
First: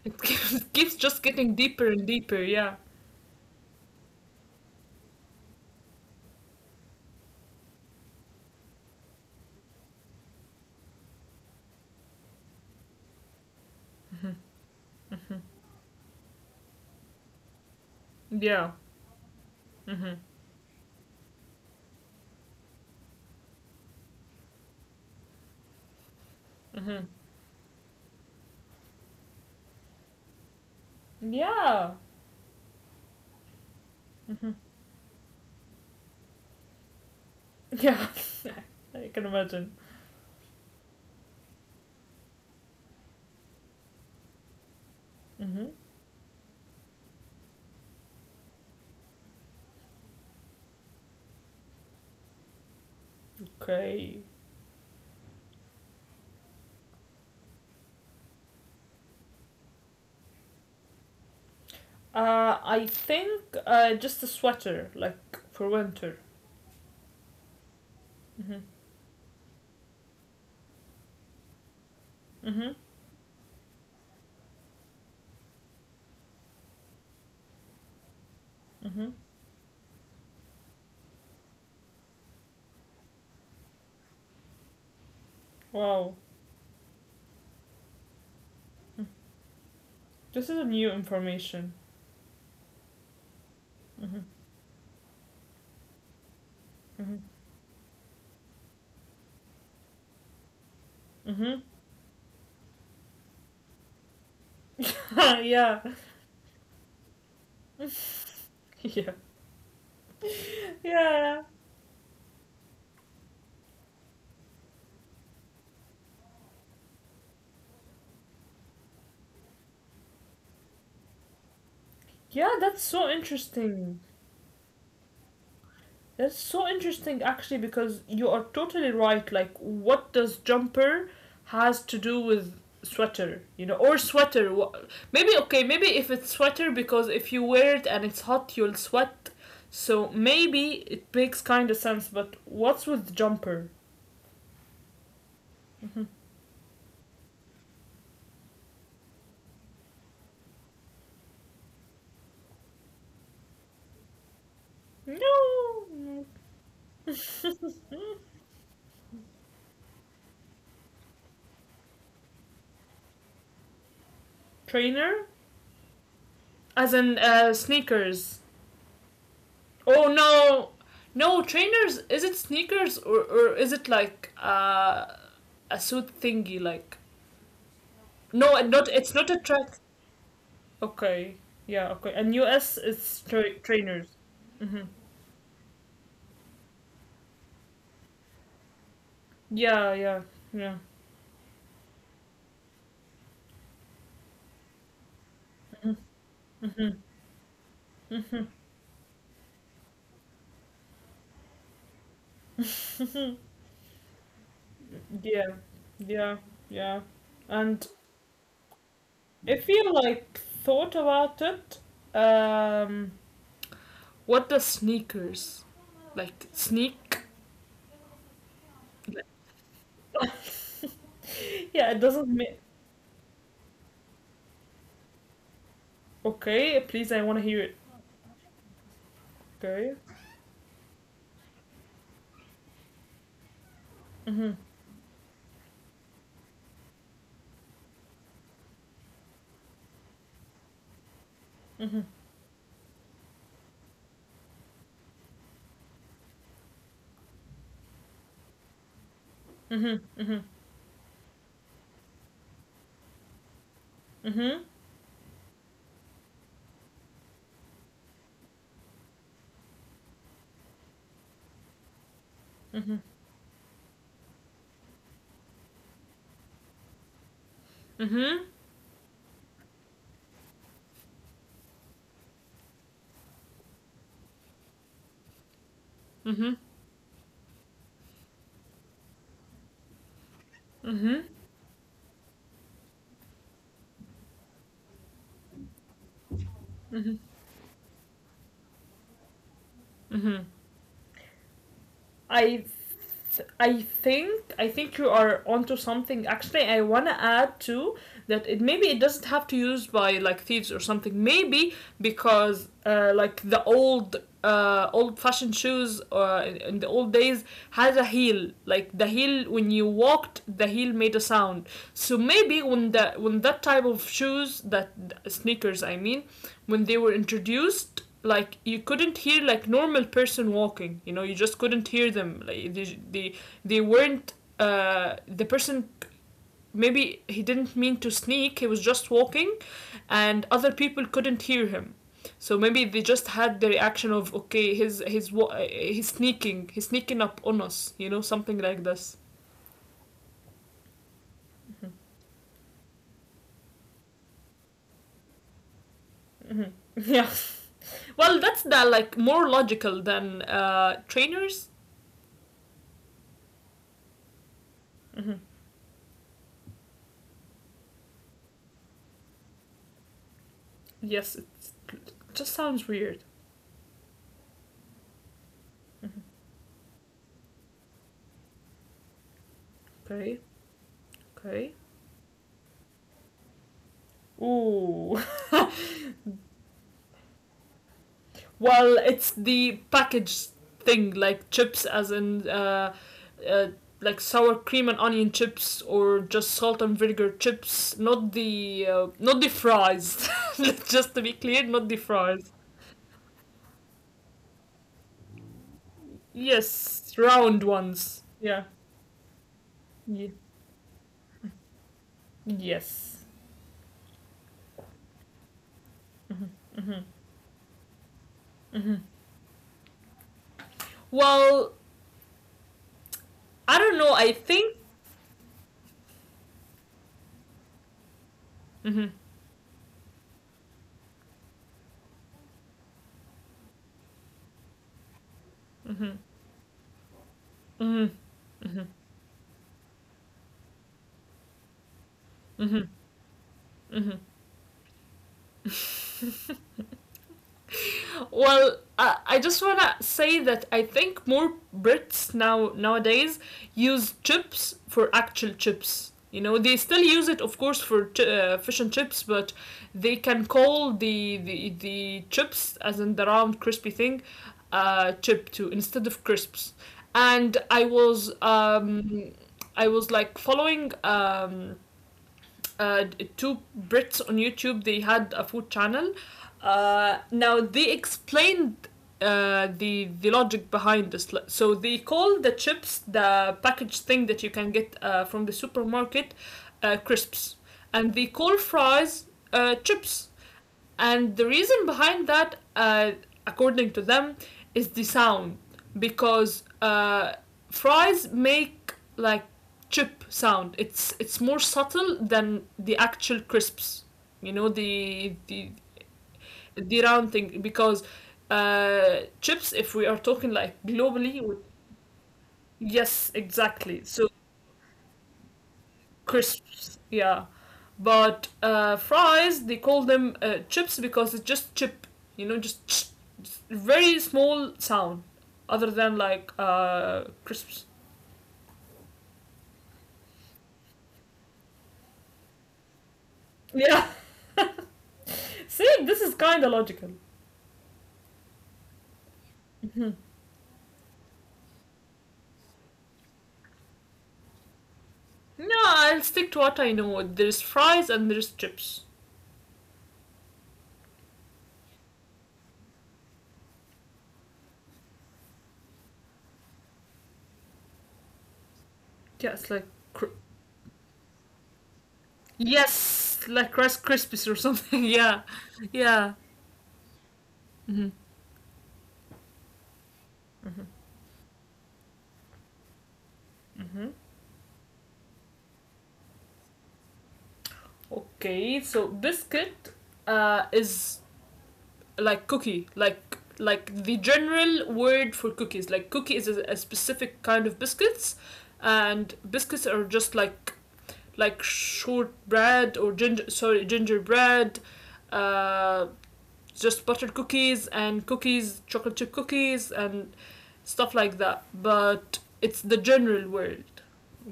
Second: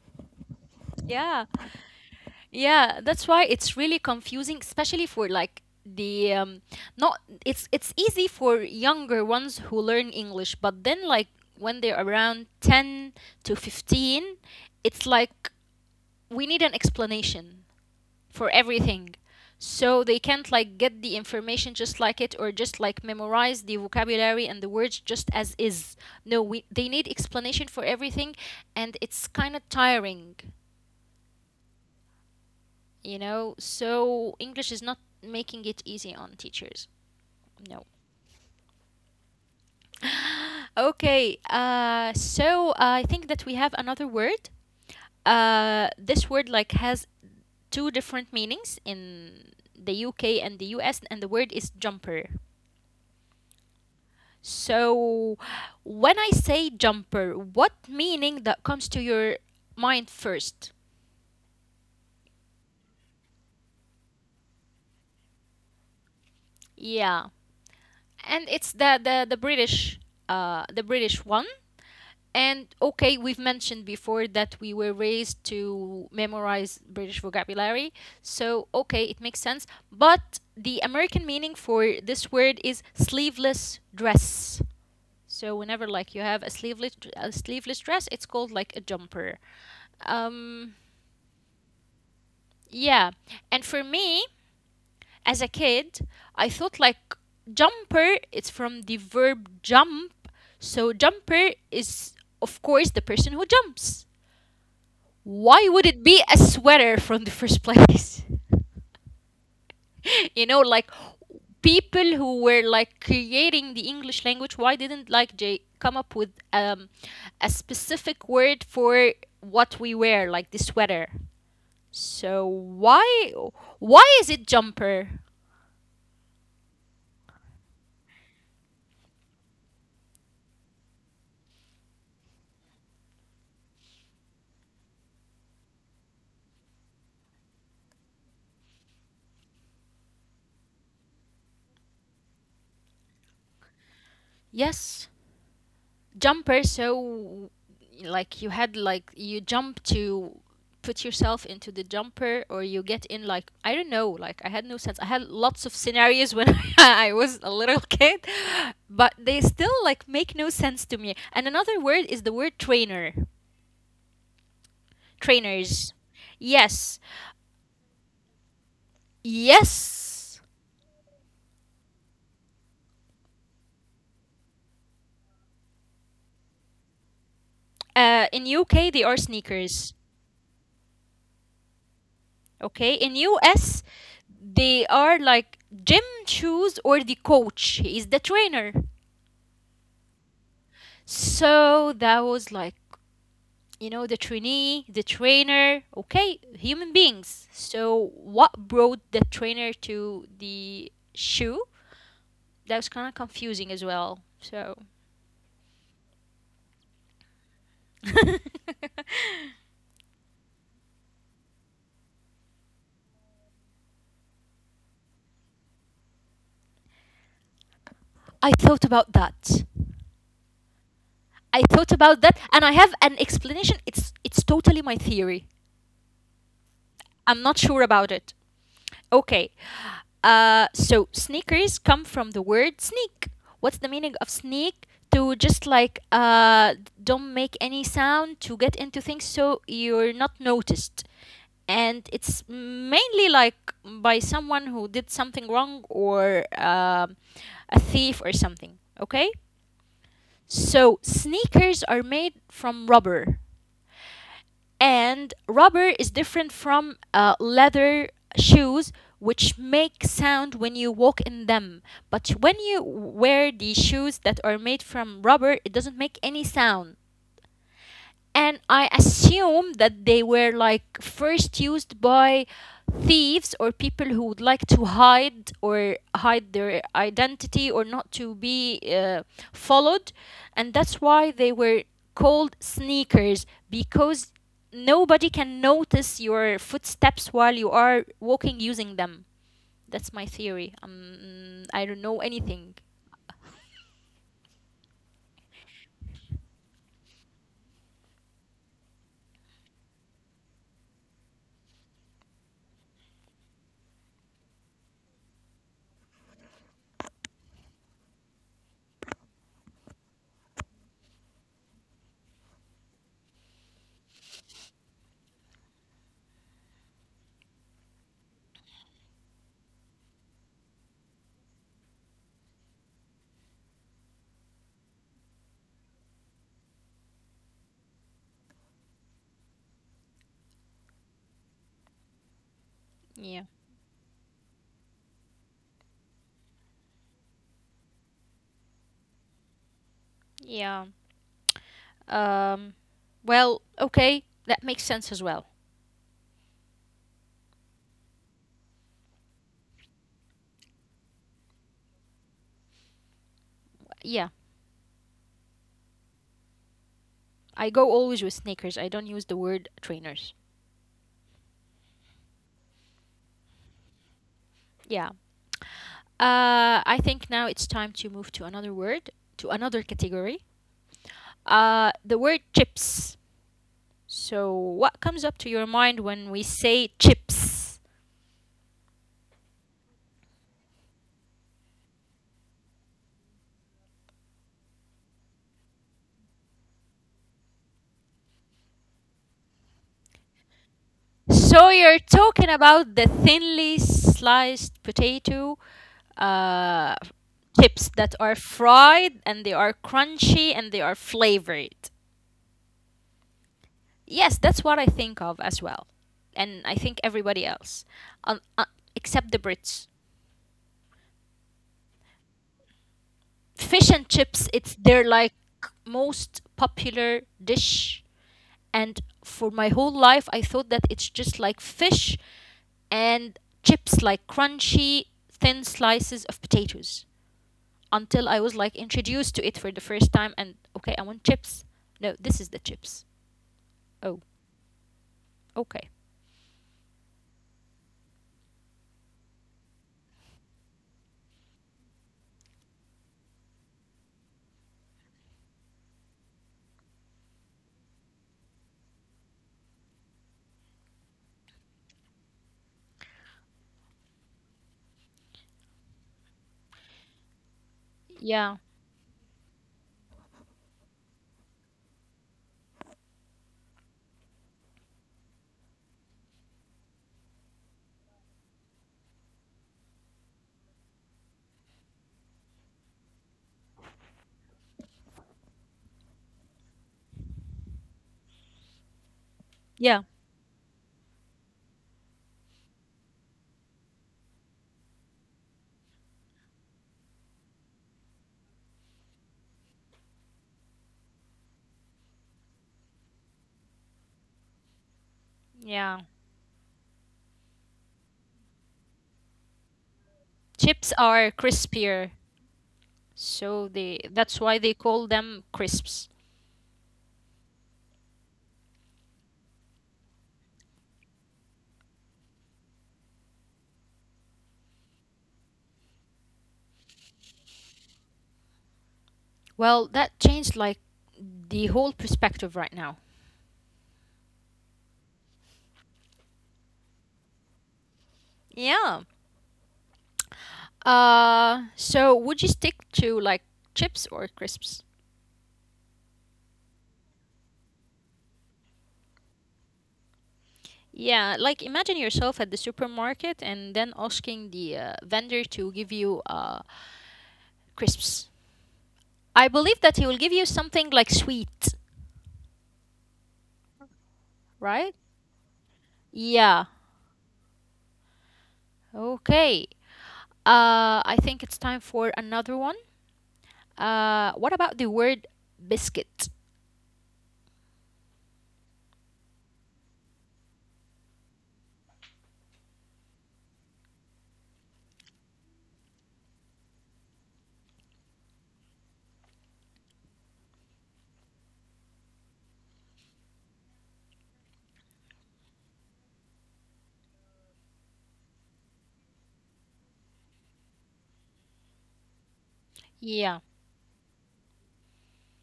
[SPEAKER 2] It keeps, keeps just
[SPEAKER 1] Yeah.
[SPEAKER 2] getting deeper and deeper. Yeah.
[SPEAKER 1] Yeah, that's why it's really confusing, especially for like the not it's it's easy for younger ones who learn English, but then like when they're around 10 to 15, it's like we need an explanation for
[SPEAKER 2] Yeah.
[SPEAKER 1] everything. So they
[SPEAKER 2] Mm-hmm.
[SPEAKER 1] can't like get the information just like it or just like memorize the vocabulary and the words just as is. No, we they need
[SPEAKER 2] Mm-hmm.
[SPEAKER 1] explanation for everything and it's kind of tiring,
[SPEAKER 2] Yeah.
[SPEAKER 1] you know? So
[SPEAKER 2] Mm-hmm.
[SPEAKER 1] English is not making it easy on teachers. No.
[SPEAKER 2] Yeah. I can imagine.
[SPEAKER 1] Okay. So I think that we have another word.
[SPEAKER 2] Mm-hmm.
[SPEAKER 1] This word like has two different meanings in the UK and the US, and the word is jumper.
[SPEAKER 2] Okay.
[SPEAKER 1] So when I say jumper, what meaning that comes to your mind first?
[SPEAKER 2] I think just a sweater, like for winter.
[SPEAKER 1] Yeah, and it's
[SPEAKER 2] Mm-hmm.
[SPEAKER 1] the British, the British one. And
[SPEAKER 2] Mm-hmm.
[SPEAKER 1] okay, we've mentioned before that we were raised to memorize British vocabulary. So, okay, it
[SPEAKER 2] Mm-hmm.
[SPEAKER 1] makes sense. But the American meaning for this word is sleeveless dress. So, whenever like you
[SPEAKER 2] Wow.
[SPEAKER 1] have a sleeveless dress, it's called like a jumper.
[SPEAKER 2] This
[SPEAKER 1] Um
[SPEAKER 2] is a new information.
[SPEAKER 1] yeah. And for me,
[SPEAKER 2] Mm-hmm.
[SPEAKER 1] as a kid, I thought like
[SPEAKER 2] Mm-hmm.
[SPEAKER 1] jumper it's from the verb jump. So, jumper is of course the person who jumps. Why
[SPEAKER 2] Mm-hmm.
[SPEAKER 1] would it
[SPEAKER 2] Yeah.
[SPEAKER 1] be a sweater from the first place? You know, like
[SPEAKER 2] Yeah.
[SPEAKER 1] people who were like creating the English language, why didn't like they come up with a specific word for what we wear, like the sweater? So
[SPEAKER 2] Yeah. That's so
[SPEAKER 1] why is
[SPEAKER 2] interesting.
[SPEAKER 1] it jumper?
[SPEAKER 2] That's so interesting actually, because you are totally right. Like, what does jumper has to do with sweater, you know, or sweater. Maybe, okay, maybe if it's sweater because if you wear it and it's hot, you'll sweat. So maybe it makes kind of sense, but what's with jumper?
[SPEAKER 1] Yes. Jumper, so like you had like you jump to put yourself into the jumper or you get in, like I don't know, like I had no sense, I had lots of scenarios when
[SPEAKER 2] No.
[SPEAKER 1] I was a little kid, but they still like make no sense to me. And another word is the word trainer
[SPEAKER 2] Trainer
[SPEAKER 1] trainers Yes.
[SPEAKER 2] as in sneakers.
[SPEAKER 1] Yes,
[SPEAKER 2] Oh no, no trainers. Is it sneakers or is it like a suit thingy? Like
[SPEAKER 1] in UK they are
[SPEAKER 2] no, not
[SPEAKER 1] sneakers.
[SPEAKER 2] it's not a track. Okay, yeah,
[SPEAKER 1] Okay,
[SPEAKER 2] okay.
[SPEAKER 1] in
[SPEAKER 2] And US
[SPEAKER 1] US
[SPEAKER 2] is
[SPEAKER 1] they
[SPEAKER 2] trainers.
[SPEAKER 1] are like
[SPEAKER 2] Hmm.
[SPEAKER 1] gym shoes, or the coach, he is the trainer.
[SPEAKER 2] Yeah, yeah, yeah.
[SPEAKER 1] So that was like, you know, the trainee, the trainer, okay, human beings.
[SPEAKER 2] Hmm.
[SPEAKER 1] So what brought the trainer to the shoe? That was kind of confusing as well. So
[SPEAKER 2] Yeah, yeah, yeah. And if you like thought about it, um, what does sneakers like sneak?
[SPEAKER 1] I thought about that. I thought about that,
[SPEAKER 2] Yeah, it
[SPEAKER 1] and I
[SPEAKER 2] doesn't
[SPEAKER 1] have
[SPEAKER 2] make.
[SPEAKER 1] an explanation. It's totally my theory.
[SPEAKER 2] Okay,
[SPEAKER 1] I'm not
[SPEAKER 2] please, I
[SPEAKER 1] sure
[SPEAKER 2] want to hear
[SPEAKER 1] about
[SPEAKER 2] it.
[SPEAKER 1] it. Okay.
[SPEAKER 2] Okay.
[SPEAKER 1] So sneakers come from the word sneak. What's the meaning of sneak?
[SPEAKER 2] Mhm.
[SPEAKER 1] To just like don't make any sound to get into things so you're not noticed. And it's
[SPEAKER 2] Mhm.
[SPEAKER 1] mainly like by someone who did something wrong, or a thief or something. Okay?
[SPEAKER 2] Mhm. Mhm.
[SPEAKER 1] So sneakers are made from rubber.
[SPEAKER 2] Mhm.
[SPEAKER 1] And rubber is different from leather shoes, which make sound when you walk in them. But when you
[SPEAKER 2] Mhm.
[SPEAKER 1] wear the shoes that are made from rubber, it doesn't make any sound, and I
[SPEAKER 2] Mhm.
[SPEAKER 1] assume that they were like first used by thieves or people who would like to hide, or hide their
[SPEAKER 2] Mhm.
[SPEAKER 1] identity, or not to be followed, and that's why they
[SPEAKER 2] Mhm.
[SPEAKER 1] were called sneakers, because nobody can notice your footsteps while
[SPEAKER 2] Mhm.
[SPEAKER 1] you are walking using them. That's my theory.
[SPEAKER 2] Mhm.
[SPEAKER 1] I don't know anything.
[SPEAKER 2] I I think you are onto something. Actually, I wanna add too that it maybe it doesn't have to use by like thieves or something. Maybe because like the old fashioned shoes in the old days has a heel. Like the heel when you walked, the heel made a sound. So maybe when the when that type of shoes that sneakers I mean when they were introduced, like you couldn't hear like normal person walking, you know, you just couldn't hear them, like they weren't the person maybe he didn't mean to sneak, he was just walking and other people couldn't hear him. So
[SPEAKER 1] Yeah,
[SPEAKER 2] maybe they just had the reaction of okay, he's sneaking, he's sneaking up on us, you know, something like this.
[SPEAKER 1] yeah. Um, well, okay, that makes sense as well.
[SPEAKER 2] Mm-hmm. Yeah. Well, that's the like more logical than trainers.
[SPEAKER 1] Yeah.
[SPEAKER 2] Mm-hmm.
[SPEAKER 1] I go always with sneakers. I don't use the word trainers.
[SPEAKER 2] Yes, it just sounds weird.
[SPEAKER 1] Yeah. I think now it's time to move to another word, to another category.
[SPEAKER 2] Okay,
[SPEAKER 1] The word
[SPEAKER 2] okay.
[SPEAKER 1] chips. So, what comes up to your
[SPEAKER 2] Ooh.
[SPEAKER 1] mind when we say chips?
[SPEAKER 2] Well, it's the packaged thing, like chips, as in uh, like sour cream and onion chips, or just salt and vinegar chips. Not the not the fries.
[SPEAKER 1] So,
[SPEAKER 2] Just
[SPEAKER 1] you're
[SPEAKER 2] to be clear,
[SPEAKER 1] talking
[SPEAKER 2] not the
[SPEAKER 1] about the
[SPEAKER 2] fries.
[SPEAKER 1] thinly sliced potato uh, chips
[SPEAKER 2] Yes,
[SPEAKER 1] that are
[SPEAKER 2] round ones.
[SPEAKER 1] fried and
[SPEAKER 2] Yeah.
[SPEAKER 1] they are crunchy and they are
[SPEAKER 2] Ye-
[SPEAKER 1] flavored.
[SPEAKER 2] yes.
[SPEAKER 1] Yes, that's what I think of as well. And I think everybody else,
[SPEAKER 2] Hmm.
[SPEAKER 1] um, uh, except the
[SPEAKER 2] Hmm.
[SPEAKER 1] Brits.
[SPEAKER 2] Well,
[SPEAKER 1] Fish and chips,
[SPEAKER 2] I
[SPEAKER 1] it's
[SPEAKER 2] don't know.
[SPEAKER 1] their
[SPEAKER 2] I
[SPEAKER 1] like
[SPEAKER 2] think.
[SPEAKER 1] most popular dish. And for my whole
[SPEAKER 2] Hmm.
[SPEAKER 1] life, I thought that it's just like fish and chips, like crunchy, thin slices of potatoes.
[SPEAKER 2] Hmm.
[SPEAKER 1] Until I was like
[SPEAKER 2] Hmm.
[SPEAKER 1] introduced to it for
[SPEAKER 2] Hmm.
[SPEAKER 1] the first time, and okay, I want chips. No, this is the chips.
[SPEAKER 2] Hmm.
[SPEAKER 1] Oh,
[SPEAKER 2] Hmm.
[SPEAKER 1] okay.
[SPEAKER 2] Well, I just wanna say that I think more Brits nowadays use chips for actual chips. You know, they still use it, of course, for fish and chips, but they can call the the chips, as in the round crispy thing, chip too instead of crisps. And
[SPEAKER 1] Yeah,
[SPEAKER 2] I was like following uh, two Brits on YouTube. They had a food channel. Now they explained the logic behind this. So they call the chips the packaged thing that you can get from the supermarket crisps, and they call
[SPEAKER 1] yeah,
[SPEAKER 2] fries chips. And the reason behind that, according to them, is the sound, because fries make like chip sound. It's more subtle than the actual crisps. You know
[SPEAKER 1] yeah.
[SPEAKER 2] the the round thing, because chips. If
[SPEAKER 1] Chips
[SPEAKER 2] we are
[SPEAKER 1] are
[SPEAKER 2] talking like
[SPEAKER 1] crispier,
[SPEAKER 2] globally,
[SPEAKER 1] so they,
[SPEAKER 2] yes,
[SPEAKER 1] that's why they
[SPEAKER 2] exactly.
[SPEAKER 1] call
[SPEAKER 2] So
[SPEAKER 1] them crisps.
[SPEAKER 2] crisps. Yeah, but fries they call them chips because it's just chip. You know, just just very small sound, other than like crisps.
[SPEAKER 1] Well, that changed like the whole perspective right now.
[SPEAKER 2] Yeah. See, this is kind of logical.
[SPEAKER 1] Yeah. So would you stick to like chips or crisps?
[SPEAKER 2] No, I'll stick to what I know. There's fries and there's chips.
[SPEAKER 1] Yeah, like imagine yourself at the supermarket and then asking the vendor to give you crisps. I believe that he will give you
[SPEAKER 2] Yeah, it's like
[SPEAKER 1] something like
[SPEAKER 2] cr-
[SPEAKER 1] sweet,
[SPEAKER 2] yes, like Rice
[SPEAKER 1] right?
[SPEAKER 2] Krispies or something. Yeah,
[SPEAKER 1] Yeah.
[SPEAKER 2] yeah. Mm-hmm.
[SPEAKER 1] Okay. I think it's time for another one. What about the word
[SPEAKER 2] Mm-hmm.
[SPEAKER 1] biscuit?
[SPEAKER 2] Okay, so biscuit is like cookie, like the general word for cookies. Like cookie is a specific kind of biscuits, and biscuits are just like shortbread or gingerbread, uh, just buttered cookies and cookies, chocolate chip cookies and stuff like that. But
[SPEAKER 1] Yeah.
[SPEAKER 2] it's the general word.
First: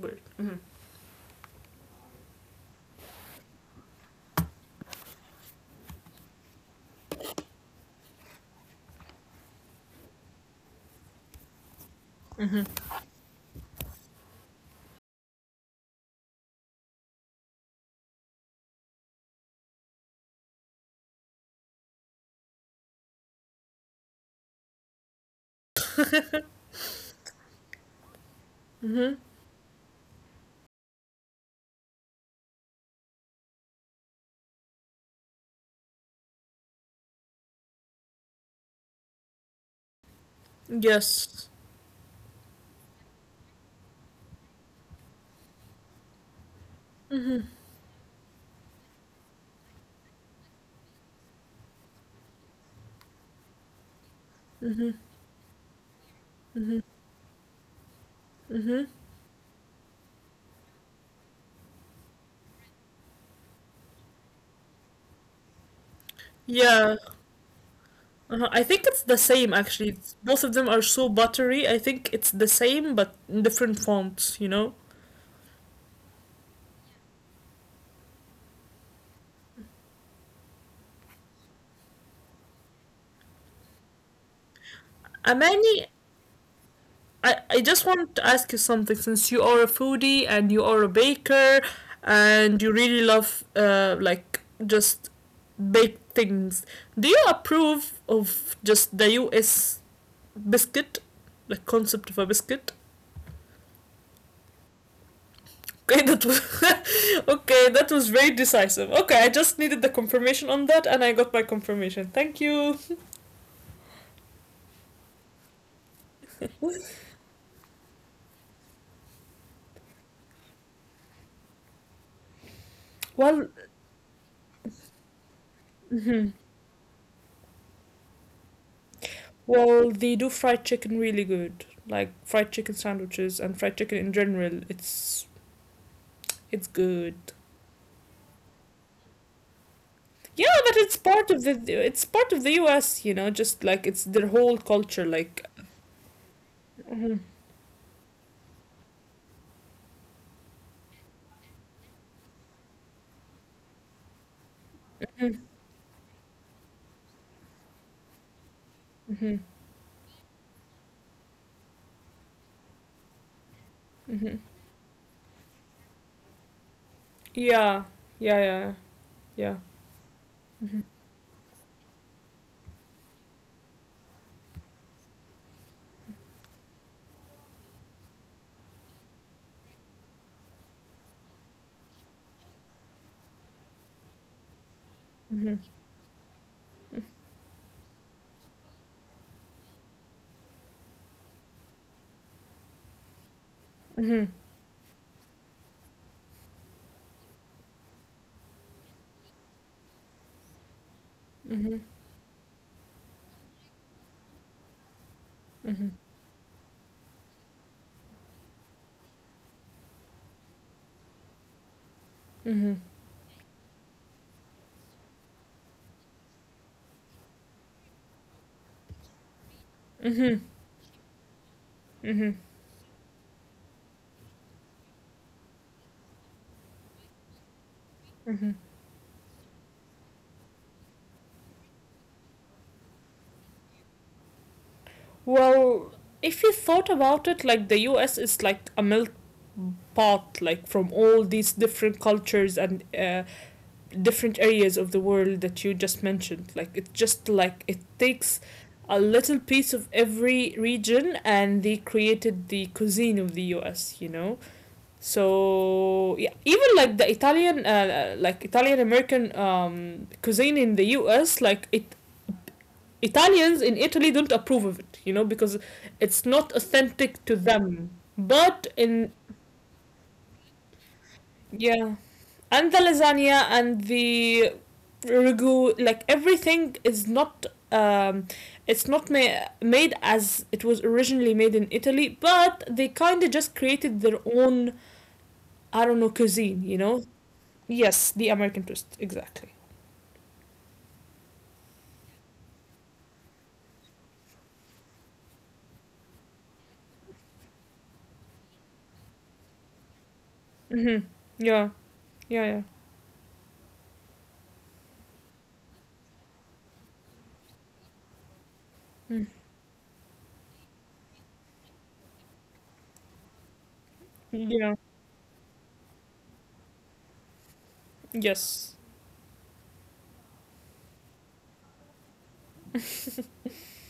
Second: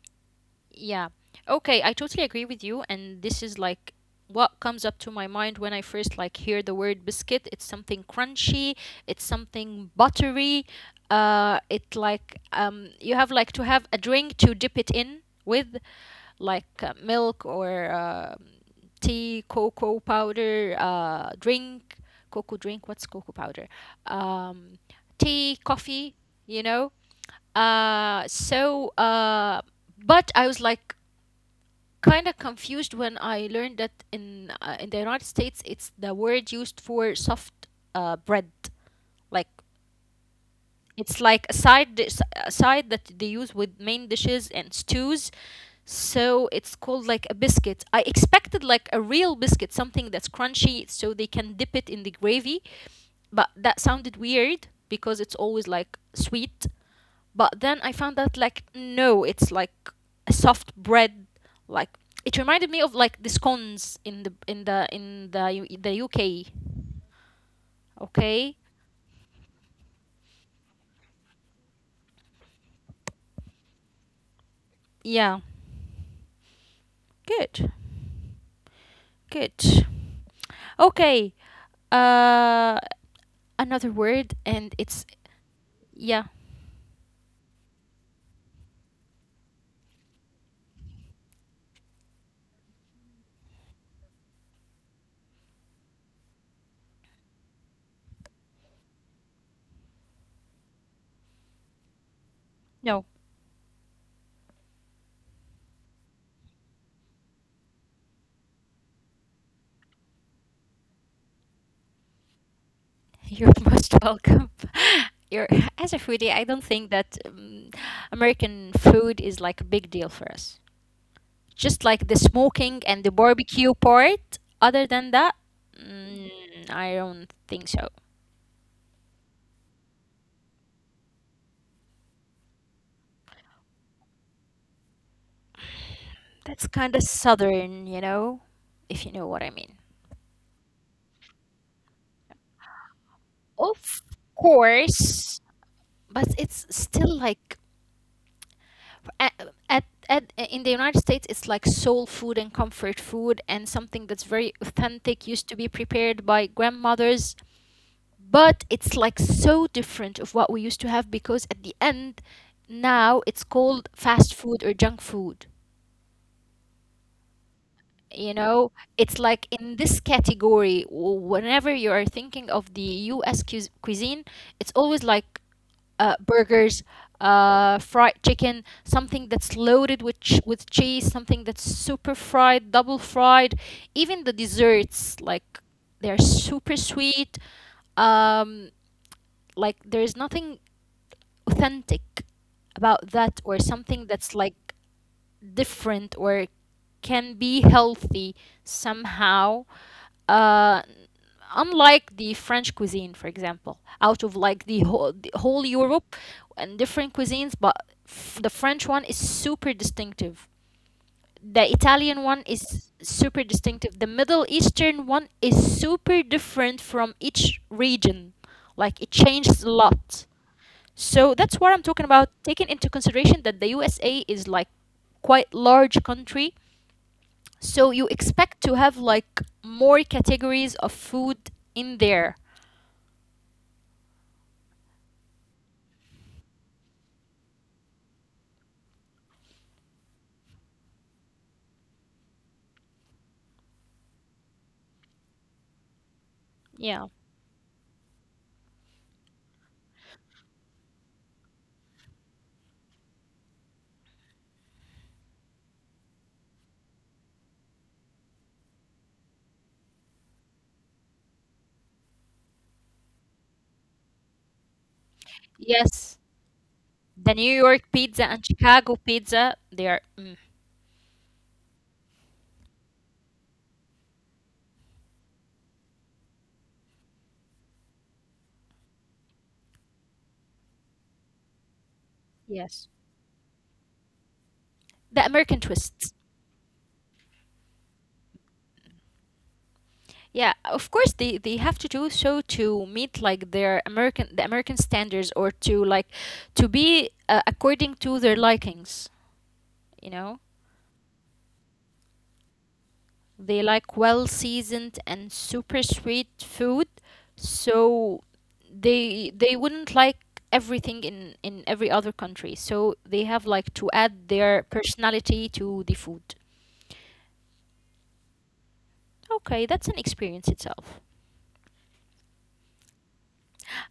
[SPEAKER 2] Word. Mm-hmm.
[SPEAKER 1] Yeah. Okay, I totally agree with you, and this is like what comes up to my mind when I first like hear the word biscuit. It's something crunchy, it's something buttery. It like you have like to have a drink to dip it in with like milk, or tea, cocoa powder, drink, cocoa drink, what's cocoa powder? Um tea, coffee, you know. Uh so uh but I was like kind of confused when I learned that in the United States it's the word used for soft bread. Like it's like
[SPEAKER 2] Yes.
[SPEAKER 1] a side dish, a side that they use with main dishes and stews. So it's called like a biscuit. I expected like a real biscuit, something that's crunchy, so they can dip it in the gravy. But that sounded weird because it's always like sweet, but then I found out like
[SPEAKER 2] Mm-hmm.
[SPEAKER 1] no, it's like a soft bread. Like it reminded me of like the scones in the U- the UK.
[SPEAKER 2] Yeah. Uh-huh.
[SPEAKER 1] Okay,
[SPEAKER 2] I think it's the same actually. Both of them are so buttery. I think it's the same but in different fonts, you know?
[SPEAKER 1] yeah, good, good. Okay, uh, another word, and it's
[SPEAKER 2] Amani,
[SPEAKER 1] yeah.
[SPEAKER 2] I just want to ask you something since you are a foodie and you are a baker and you really love like just baked things. Do you approve of just the US biscuit? Like concept of a biscuit?
[SPEAKER 1] No,
[SPEAKER 2] Okay, that was okay. That was very decisive. Okay, I just needed the confirmation on that, and I got my confirmation. Thank you.
[SPEAKER 1] you're most welcome. You're, as a foodie, I don't think that American food is like a big deal for us. Just like the smoking and the
[SPEAKER 2] Well,
[SPEAKER 1] barbecue part. Other than that,
[SPEAKER 2] mhm.
[SPEAKER 1] mm, I don't think so.
[SPEAKER 2] Well, they do fried chicken really good. Like fried chicken sandwiches and fried chicken in general. It's
[SPEAKER 1] That's
[SPEAKER 2] it's
[SPEAKER 1] kind of
[SPEAKER 2] good.
[SPEAKER 1] southern, you know, if you know what I mean.
[SPEAKER 2] Yeah, but it's part of the U.S. You know, just like
[SPEAKER 1] Of
[SPEAKER 2] it's their whole culture.
[SPEAKER 1] course,
[SPEAKER 2] Like,
[SPEAKER 1] but it's still
[SPEAKER 2] hmm,
[SPEAKER 1] like at, at in the United States, it's like soul food and comfort food and something that's very authentic, used to be prepared by grandmothers, but it's like
[SPEAKER 2] hmm,
[SPEAKER 1] so different of what we used to have, because at the end now it's called fast
[SPEAKER 2] hmm,
[SPEAKER 1] food or junk food,
[SPEAKER 2] yeah,
[SPEAKER 1] you
[SPEAKER 2] yeah,
[SPEAKER 1] know,
[SPEAKER 2] yeah,
[SPEAKER 1] it's like
[SPEAKER 2] yeah.
[SPEAKER 1] in this
[SPEAKER 2] Mm-hmm.
[SPEAKER 1] category, w- whenever you are thinking of the US cuis- cuisine, it's always like burgers, fried chicken, something that's loaded with ch- with cheese, something that's super fried, double fried, even the desserts
[SPEAKER 2] Mm-hmm.
[SPEAKER 1] like they're super sweet, um like there's nothing authentic about that, or something
[SPEAKER 2] Mm-hmm.
[SPEAKER 1] that's like different, or can be healthy somehow, uh
[SPEAKER 2] Mm-hmm.
[SPEAKER 1] unlike the French cuisine for example, out of like the whole
[SPEAKER 2] Mm-hmm.
[SPEAKER 1] Europe and different cuisines, but f- the French one is super distinctive, the Italian one
[SPEAKER 2] Mm-hmm.
[SPEAKER 1] is super distinctive, the Middle Eastern one is super different from each region, like it changes a lot.
[SPEAKER 2] Mm-hmm.
[SPEAKER 1] So that's what I'm talking about,
[SPEAKER 2] Mm-hmm.
[SPEAKER 1] taking into consideration that the USA is like quite large country, so you
[SPEAKER 2] Mhm.
[SPEAKER 1] expect to have like more categories of food in there.
[SPEAKER 2] Well, if you thought about it, like the US is like a milk pot, like from all these different cultures and different areas of the world that you just mentioned. Like it
[SPEAKER 1] Yeah.
[SPEAKER 2] just like it takes a little piece of every region, and they created the cuisine of the US, you know? So yeah, even like the Italian, like Italian American cuisine in the U.S., like it Italians in Italy don't approve of it, you know, because
[SPEAKER 1] Yes.
[SPEAKER 2] it's not authentic
[SPEAKER 1] The
[SPEAKER 2] to
[SPEAKER 1] New York
[SPEAKER 2] them.
[SPEAKER 1] pizza and
[SPEAKER 2] But
[SPEAKER 1] Chicago
[SPEAKER 2] in
[SPEAKER 1] pizza, they are mm,
[SPEAKER 2] Yeah, and the lasagna and the ragu, like everything is not um it's not made as it was originally made in Italy, but
[SPEAKER 1] yes.
[SPEAKER 2] they kind of just created their own
[SPEAKER 1] The American
[SPEAKER 2] I don't know
[SPEAKER 1] twists.
[SPEAKER 2] cuisine, you know. Yes, the American twist, exactly.
[SPEAKER 1] Yeah, of course they have to do so to meet like their American the American standards, or to like to be according to their likings, you know?
[SPEAKER 2] Mhm. Yeah. Yeah, yeah.
[SPEAKER 1] They like well seasoned and super sweet food, so
[SPEAKER 2] Mm.
[SPEAKER 1] they wouldn't like everything in every other country. So they have like to add their
[SPEAKER 2] Yeah.
[SPEAKER 1] personality to the food.
[SPEAKER 2] Yes.
[SPEAKER 1] Okay, that's an experience itself.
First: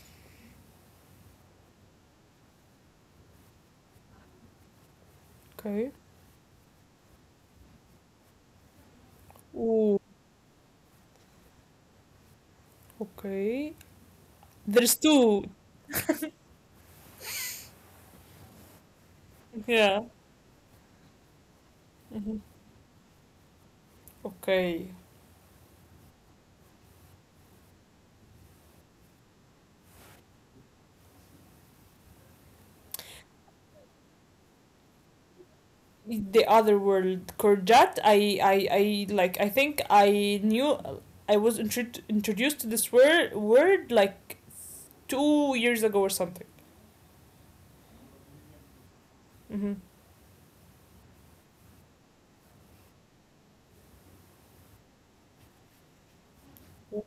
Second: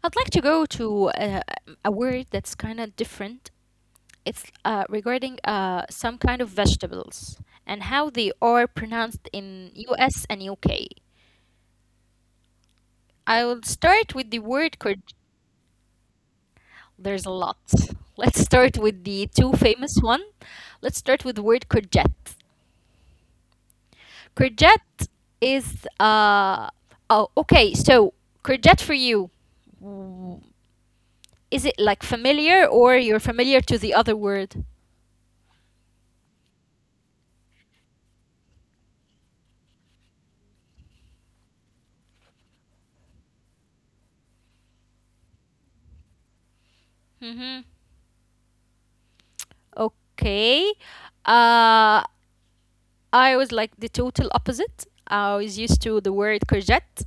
[SPEAKER 1] I'd like to go to a word that's kind of different. It's regarding
[SPEAKER 2] Okay.
[SPEAKER 1] some kind of vegetables and how they are pronounced in
[SPEAKER 2] Ooh,
[SPEAKER 1] US and UK. I will
[SPEAKER 2] okay.
[SPEAKER 1] start with the word cor-
[SPEAKER 2] There's two.
[SPEAKER 1] There's a lot. Let's start with the two famous
[SPEAKER 2] Yeah.
[SPEAKER 1] one. Let's start with the word courgette.
[SPEAKER 2] Mhm. Okay.
[SPEAKER 1] Courgette is oh okay. So courgette for you, w- is it like familiar, or you're familiar to the other word?
[SPEAKER 2] The other world, Korjat. I like. I think I knew. I was introduced to this word like 2 years ago or something.
[SPEAKER 1] Mm-hmm.
[SPEAKER 2] Mm-hmm.
[SPEAKER 1] Okay. Uh, I was like the total opposite. I was used to the word courgette.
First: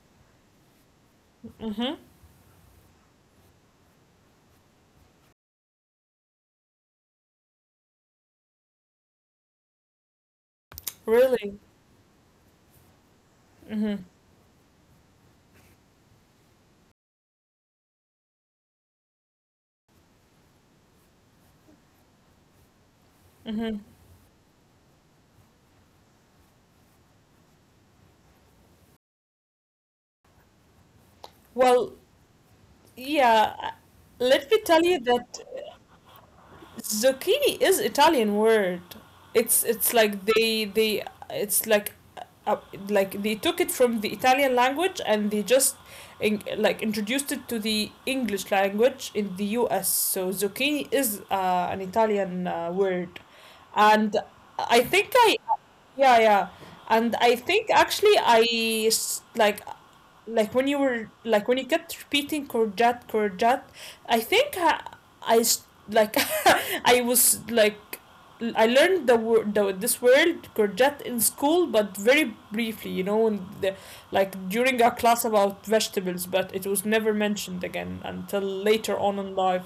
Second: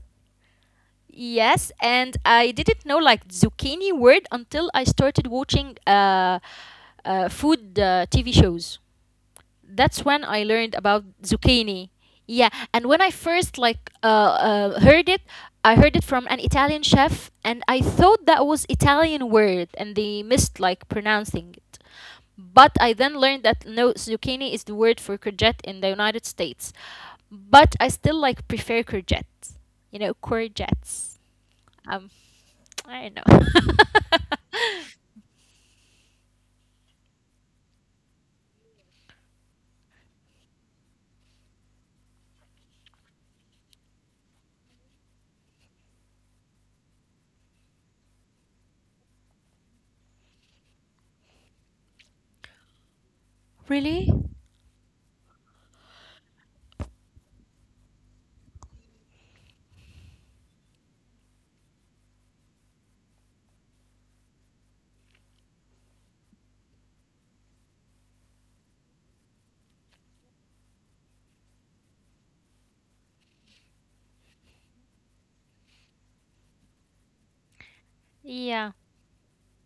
[SPEAKER 1] Yes,
[SPEAKER 2] Mm-hmm.
[SPEAKER 1] and I didn't know like zucchini word until I started watching food TV shows. That's when I learned about
[SPEAKER 2] Really.
[SPEAKER 1] zucchini. Yeah, and when I first like
[SPEAKER 2] Mm-hmm.
[SPEAKER 1] heard it, I heard it from an Italian chef, and I thought that was Italian word, and they missed like pronouncing it. But I then learned that
[SPEAKER 2] Mm-hmm.
[SPEAKER 1] no, zucchini is the word for courgette in the United States. But I still like prefer courgette. You know, courgettes.
[SPEAKER 2] Well,
[SPEAKER 1] Um, I don't
[SPEAKER 2] yeah.
[SPEAKER 1] know.
[SPEAKER 2] Let me tell you that zucchini is Italian word. It's like they it's uh, like they took it from the Italian language, and they just like introduced it to the English language in the U.S. So zucchini is an Italian word,
[SPEAKER 1] Really?
[SPEAKER 2] and I think I yeah, yeah, and I think actually I like when you were like when you kept repeating courgette courgette, I think I like I was like I learned the word this word courgette in school, but very briefly, you know, in the, like during our class about vegetables, but it was never mentioned again until
[SPEAKER 1] Yeah,
[SPEAKER 2] later on in life.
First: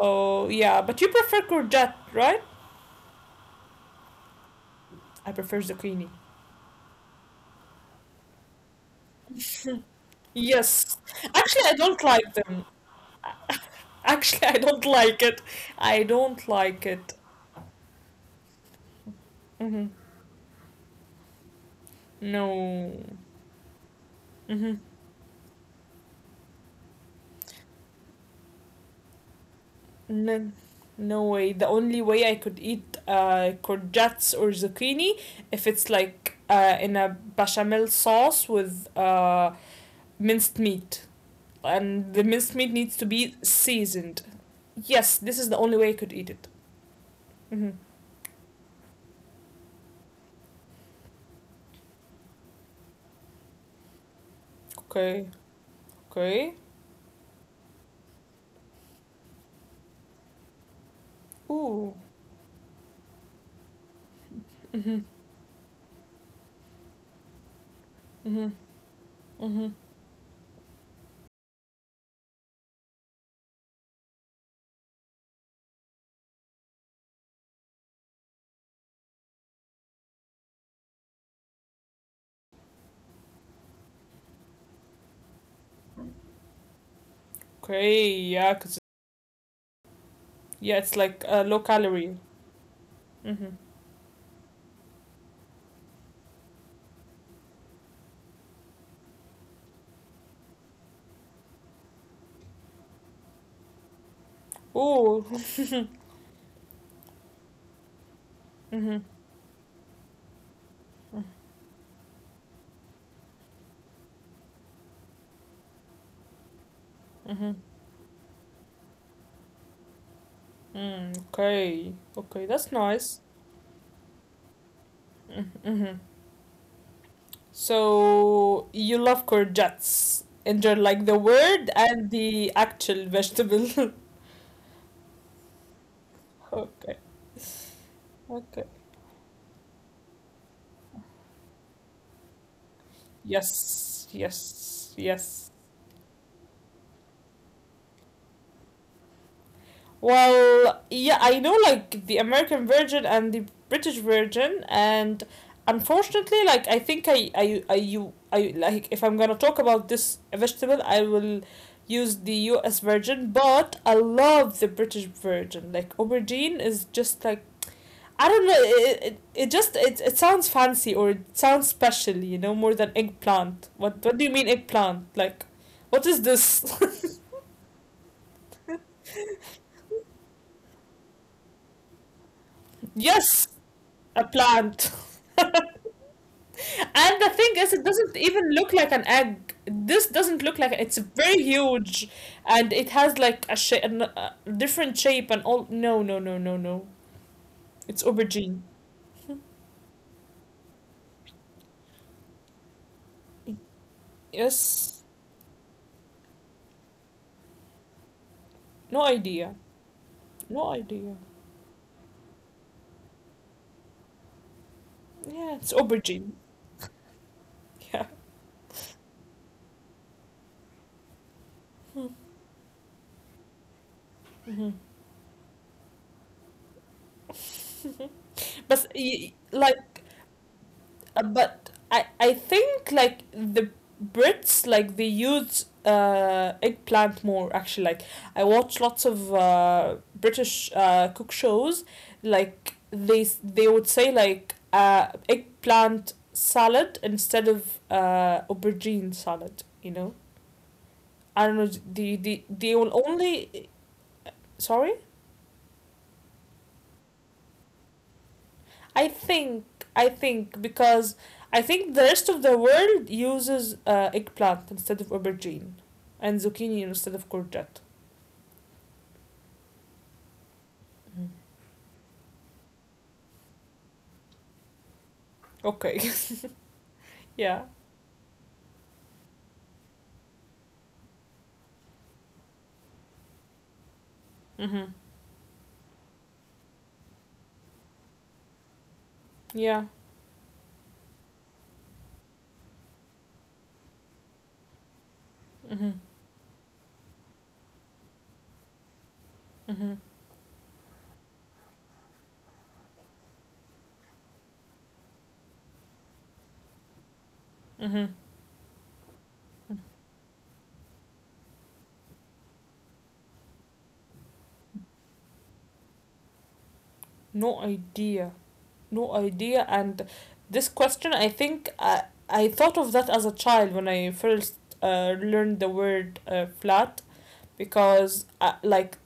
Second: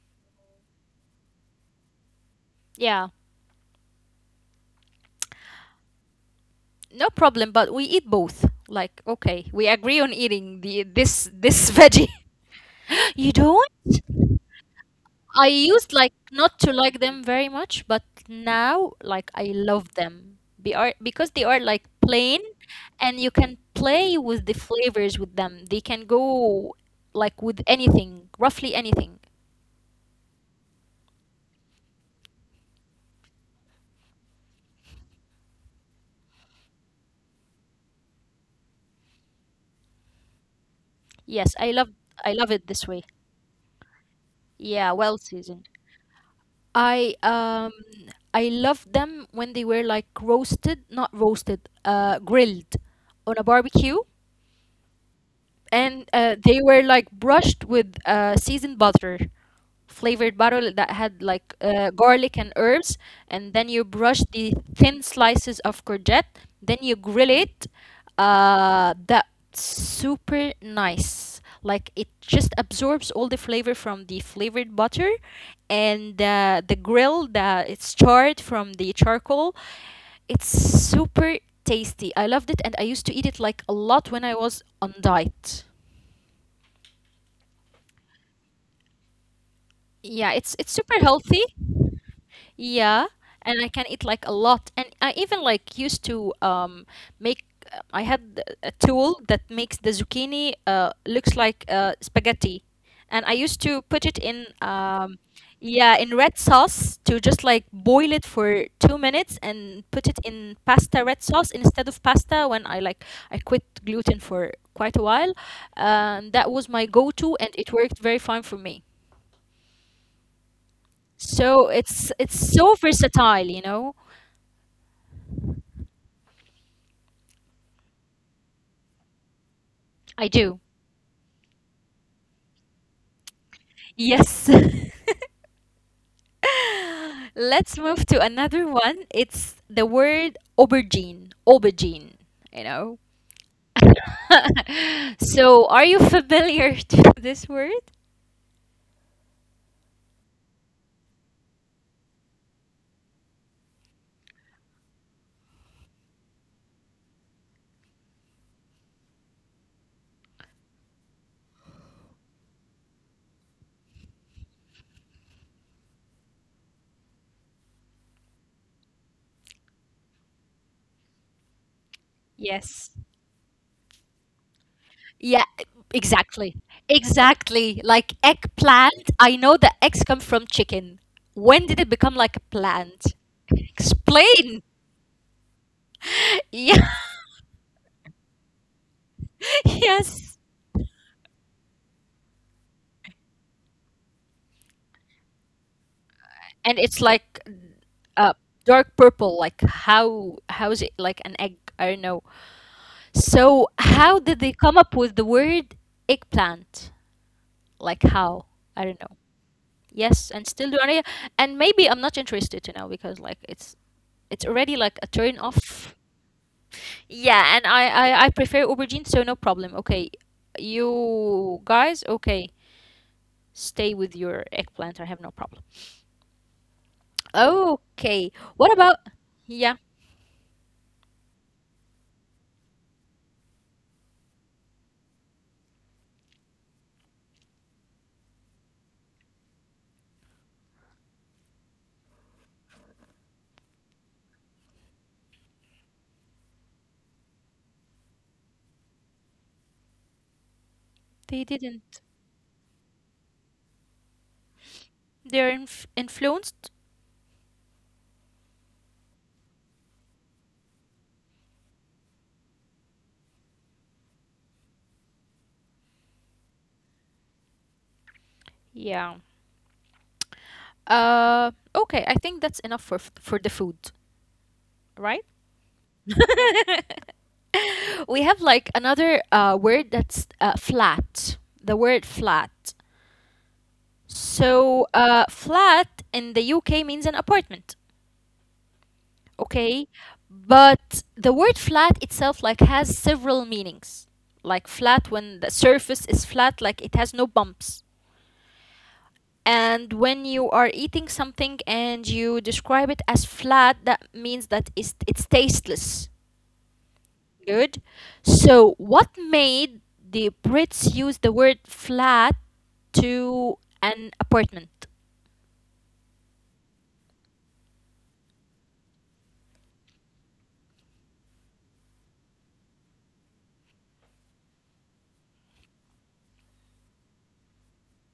[SPEAKER 2] Oh yeah, but you prefer courgette, right?
[SPEAKER 1] yeah.
[SPEAKER 2] I prefer zucchini.
[SPEAKER 1] No problem, but we eat both. Like, okay, we agree on eating the
[SPEAKER 2] Yes,
[SPEAKER 1] this
[SPEAKER 2] actually,
[SPEAKER 1] this
[SPEAKER 2] I don't
[SPEAKER 1] veggie.
[SPEAKER 2] like them.
[SPEAKER 1] You don't?
[SPEAKER 2] Actually, I don't like it.
[SPEAKER 1] I used
[SPEAKER 2] I
[SPEAKER 1] like
[SPEAKER 2] don't
[SPEAKER 1] not to
[SPEAKER 2] like
[SPEAKER 1] like
[SPEAKER 2] it.
[SPEAKER 1] them very much, but now like I
[SPEAKER 2] Hmm.
[SPEAKER 1] love them. Be are because they are like plain,
[SPEAKER 2] No.
[SPEAKER 1] and you can play with the
[SPEAKER 2] Mm-hmm.
[SPEAKER 1] flavors with them. They can go like with anything, roughly anything.
[SPEAKER 2] No, no way. The only way I could eat courgettes or zucchini if it's like in a bechamel sauce with minced meat,
[SPEAKER 1] Yes,
[SPEAKER 2] and the
[SPEAKER 1] I love
[SPEAKER 2] minced
[SPEAKER 1] it
[SPEAKER 2] meat
[SPEAKER 1] this
[SPEAKER 2] needs
[SPEAKER 1] way.
[SPEAKER 2] to be seasoned.
[SPEAKER 1] Yeah,
[SPEAKER 2] Yes,
[SPEAKER 1] well
[SPEAKER 2] this is the
[SPEAKER 1] seasoned.
[SPEAKER 2] only way I could eat it.
[SPEAKER 1] I
[SPEAKER 2] Mm-hmm.
[SPEAKER 1] um I loved them when they were like roasted, not roasted, grilled on a barbecue,
[SPEAKER 2] Okay.
[SPEAKER 1] and
[SPEAKER 2] Okay.
[SPEAKER 1] they were like brushed with seasoned butter flavored bottle that had like
[SPEAKER 2] Ooh.
[SPEAKER 1] garlic and herbs, and then you brush the thin slices of courgette, then you grill it.
[SPEAKER 2] Mm-hmm.
[SPEAKER 1] That
[SPEAKER 2] Mm-hmm.
[SPEAKER 1] super nice. Like it just absorbs all the flavor from the flavored butter, and the grill that it's charred from the charcoal. It's super tasty. I loved it, and I used to eat it like a lot when I was on diet.
[SPEAKER 2] Okay. Yeah. Cause
[SPEAKER 1] Yeah, it's
[SPEAKER 2] yeah, it's
[SPEAKER 1] super
[SPEAKER 2] like
[SPEAKER 1] healthy.
[SPEAKER 2] low calorie.
[SPEAKER 1] Yeah,
[SPEAKER 2] Mm-hmm.
[SPEAKER 1] and I can eat like a lot. And I even like used to make I had a tool that makes the zucchini looks like spaghetti. And I used to put it in
[SPEAKER 2] Ooh. Mm-hmm.
[SPEAKER 1] yeah, in red sauce to just like boil it for 2 minutes and put it in pasta red sauce instead of pasta when I like I quit gluten for quite a while. And that was my go-to, and
[SPEAKER 2] Mm-hmm.
[SPEAKER 1] it worked very fine for me.
[SPEAKER 2] Mm.
[SPEAKER 1] So
[SPEAKER 2] Okay.
[SPEAKER 1] it's
[SPEAKER 2] Okay. That's
[SPEAKER 1] so
[SPEAKER 2] nice.
[SPEAKER 1] versatile, you know?
[SPEAKER 2] Mm-hmm. So you love courgettes,
[SPEAKER 1] I do.
[SPEAKER 2] and they're like the word and the actual vegetable.
[SPEAKER 1] Yes.
[SPEAKER 2] Okay.
[SPEAKER 1] Let's move to
[SPEAKER 2] Okay.
[SPEAKER 1] another one. It's the word aubergine. Aubergine, you know?
[SPEAKER 2] Yes. Yes. Yes.
[SPEAKER 1] So are you familiar to this word?
[SPEAKER 2] Well, yeah, I know like the American version and the British version, and unfortunately, like I think I like if I'm gonna talk about this vegetable, I will use the U.S. version, but I love the British version. Like aubergine is just like I don't know. It just it sounds fancy, or it sounds special, you know, more
[SPEAKER 1] Yes.
[SPEAKER 2] than eggplant. What do you mean eggplant?
[SPEAKER 1] Yeah,
[SPEAKER 2] Like, what is
[SPEAKER 1] exactly.
[SPEAKER 2] this?
[SPEAKER 1] Exactly. Like eggplant. I know the eggs come from chicken. When did it become like a plant?
[SPEAKER 2] Yes, a
[SPEAKER 1] Explain.
[SPEAKER 2] plant. And
[SPEAKER 1] Yeah.
[SPEAKER 2] the thing is, it doesn't even look like an egg. This
[SPEAKER 1] Yes.
[SPEAKER 2] doesn't look like it's very huge, and it has like a different shape and all. No, no, no, no,
[SPEAKER 1] And
[SPEAKER 2] no.
[SPEAKER 1] it's like
[SPEAKER 2] It's
[SPEAKER 1] uh,
[SPEAKER 2] aubergine.
[SPEAKER 1] dark purple. Like how is it like an egg? I don't know. So how did they come up
[SPEAKER 2] Yes.
[SPEAKER 1] with the word eggplant? Like how? I don't
[SPEAKER 2] No
[SPEAKER 1] know.
[SPEAKER 2] idea.
[SPEAKER 1] Yes, and
[SPEAKER 2] No
[SPEAKER 1] still do I,
[SPEAKER 2] idea.
[SPEAKER 1] and maybe I'm not interested to know because like it's already like a turn
[SPEAKER 2] Yeah, it's
[SPEAKER 1] off.
[SPEAKER 2] aubergine.
[SPEAKER 1] Yeah, and I
[SPEAKER 2] Yeah.
[SPEAKER 1] I, I prefer aubergine, so no problem. Okay, you guys, okay, stay with your eggplant. I have no problem. Okay, what
[SPEAKER 2] But
[SPEAKER 1] about?
[SPEAKER 2] y- like
[SPEAKER 1] Yeah,
[SPEAKER 2] but I think like the Brits like they use eggplant more, actually. Like I watch lots of British cook shows, like they they would say like eggplant salad instead of aubergine salad, you know,
[SPEAKER 1] they
[SPEAKER 2] I don't know.
[SPEAKER 1] didn't.
[SPEAKER 2] They will only, sorry,
[SPEAKER 1] They're influenced?
[SPEAKER 2] I think because I think the rest of the world uses eggplant instead of aubergine and zucchini instead of courgette.
[SPEAKER 1] Yeah.
[SPEAKER 2] Mhm.
[SPEAKER 1] Okay, I think that's enough for for the food, right?
[SPEAKER 2] Okay. Yeah.
[SPEAKER 1] We have like another word that's flat. The word flat.
[SPEAKER 2] Mhm.
[SPEAKER 1] So, flat in the UK means an apartment,
[SPEAKER 2] Yeah.
[SPEAKER 1] okay? But the word flat itself like has several meanings. Like flat when
[SPEAKER 2] Mhm.
[SPEAKER 1] the surface is flat, like it has no bumps.
[SPEAKER 2] Mhm.
[SPEAKER 1] And when you are eating something and you describe it as flat, that means that it's tasteless.
[SPEAKER 2] Mhm.
[SPEAKER 1] Good. So, what made the Brits use the word flat to an apartment?
[SPEAKER 2] No idea. No idea. And this question, I think I thought of that as a child when I first learned the word flat because like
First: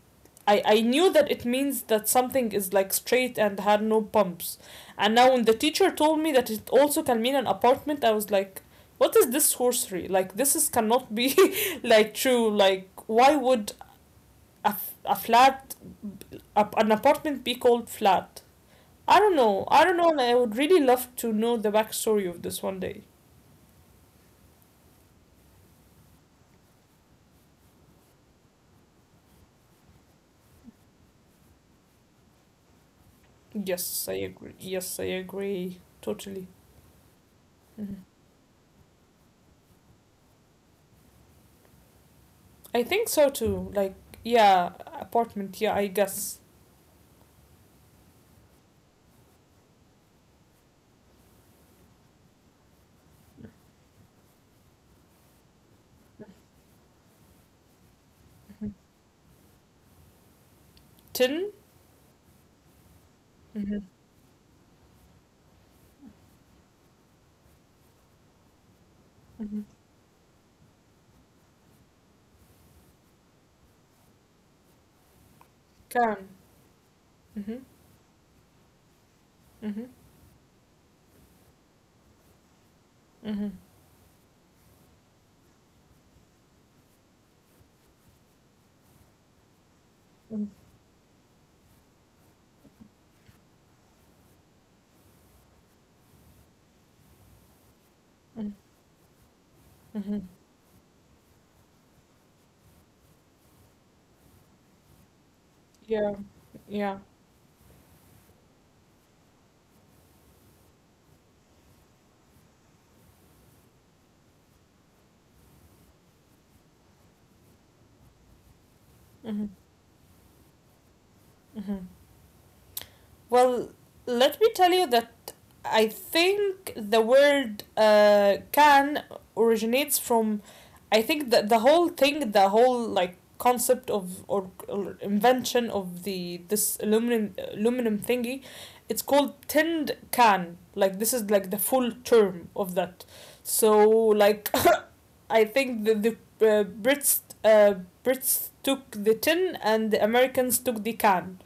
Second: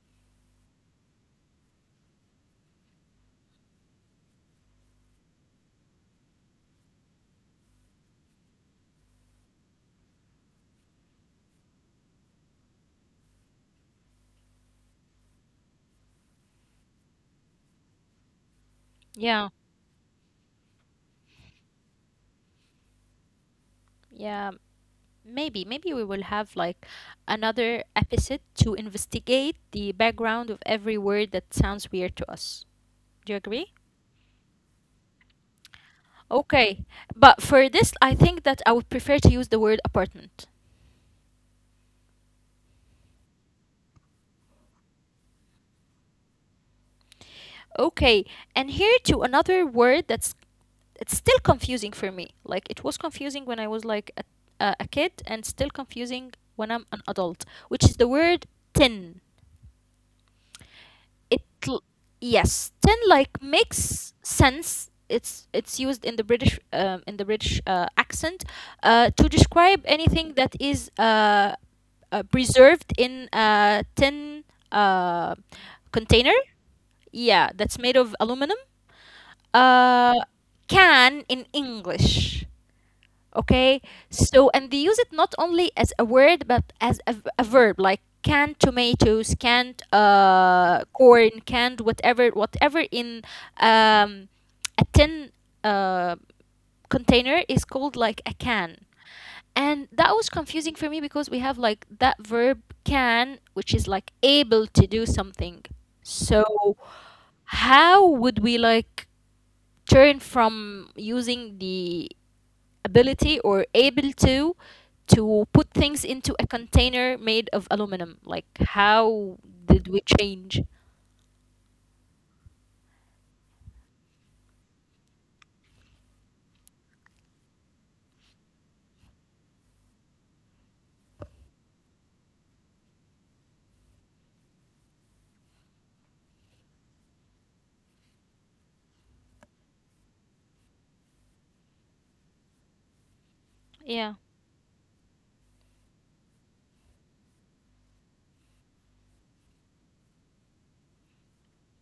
[SPEAKER 2] I knew that it means that something is like straight and had no bumps. And now when the teacher told me that it also can mean an apartment, I was like, what is this sorcery? Like this is cannot be like true. Like why would a flat, an apartment be called flat? I don't
[SPEAKER 1] Yeah,
[SPEAKER 2] know. I don't know. And I would really love to know the backstory of this one day.
[SPEAKER 1] yeah. Maybe we will have like another episode to investigate the background of every word that sounds weird to us. Do you agree?
[SPEAKER 2] Yes, I agree. Yes, I agree. Totally.
[SPEAKER 1] Okay, but for this, I
[SPEAKER 2] Mhm.
[SPEAKER 1] think that I would prefer to use the word apartment.
[SPEAKER 2] I think so too. Like, yeah, apartment. Yeah, I guess.
[SPEAKER 1] Okay, and here to another word that's it's still confusing for me. Like it was confusing when I was like a kid, and still confusing when I'm an adult, which is the word
[SPEAKER 2] Mhm.
[SPEAKER 1] tin. It
[SPEAKER 2] 10.
[SPEAKER 1] l- yes, tin like
[SPEAKER 2] Mhm.
[SPEAKER 1] makes sense. It's used in the British accent to describe
[SPEAKER 2] Mhm.
[SPEAKER 1] anything that is preserved in a tin uh, container.
[SPEAKER 2] Can.
[SPEAKER 1] Yeah, that's
[SPEAKER 2] Mhm.
[SPEAKER 1] made of aluminum uh,
[SPEAKER 2] Mhm.
[SPEAKER 1] can in English. Okay,
[SPEAKER 2] Mhm.
[SPEAKER 1] so and they use it not only as a word but as a verb, like canned tomatoes, canned corn, canned whatever, whatever in um, a tin uh, container is called like a can.
[SPEAKER 2] Mhm.
[SPEAKER 1] And that was
[SPEAKER 2] Mhm.
[SPEAKER 1] confusing for me because we have like that verb can, which is like able to do something.
[SPEAKER 2] Yeah.
[SPEAKER 1] So
[SPEAKER 2] Yeah.
[SPEAKER 1] how would we like turn from using the ability or able to put things into a container made of aluminum like how
[SPEAKER 2] Mhm.
[SPEAKER 1] did we change
[SPEAKER 2] Mhm. Well, let me tell you that I think the word can originates from, I think that the whole thing, the whole like concept of or invention of the this aluminum thingy, it's called tinned can. Like this is like the full term of that.
[SPEAKER 1] yeah
[SPEAKER 2] So like, I think the Brits Brits took the tin and the Americans took the can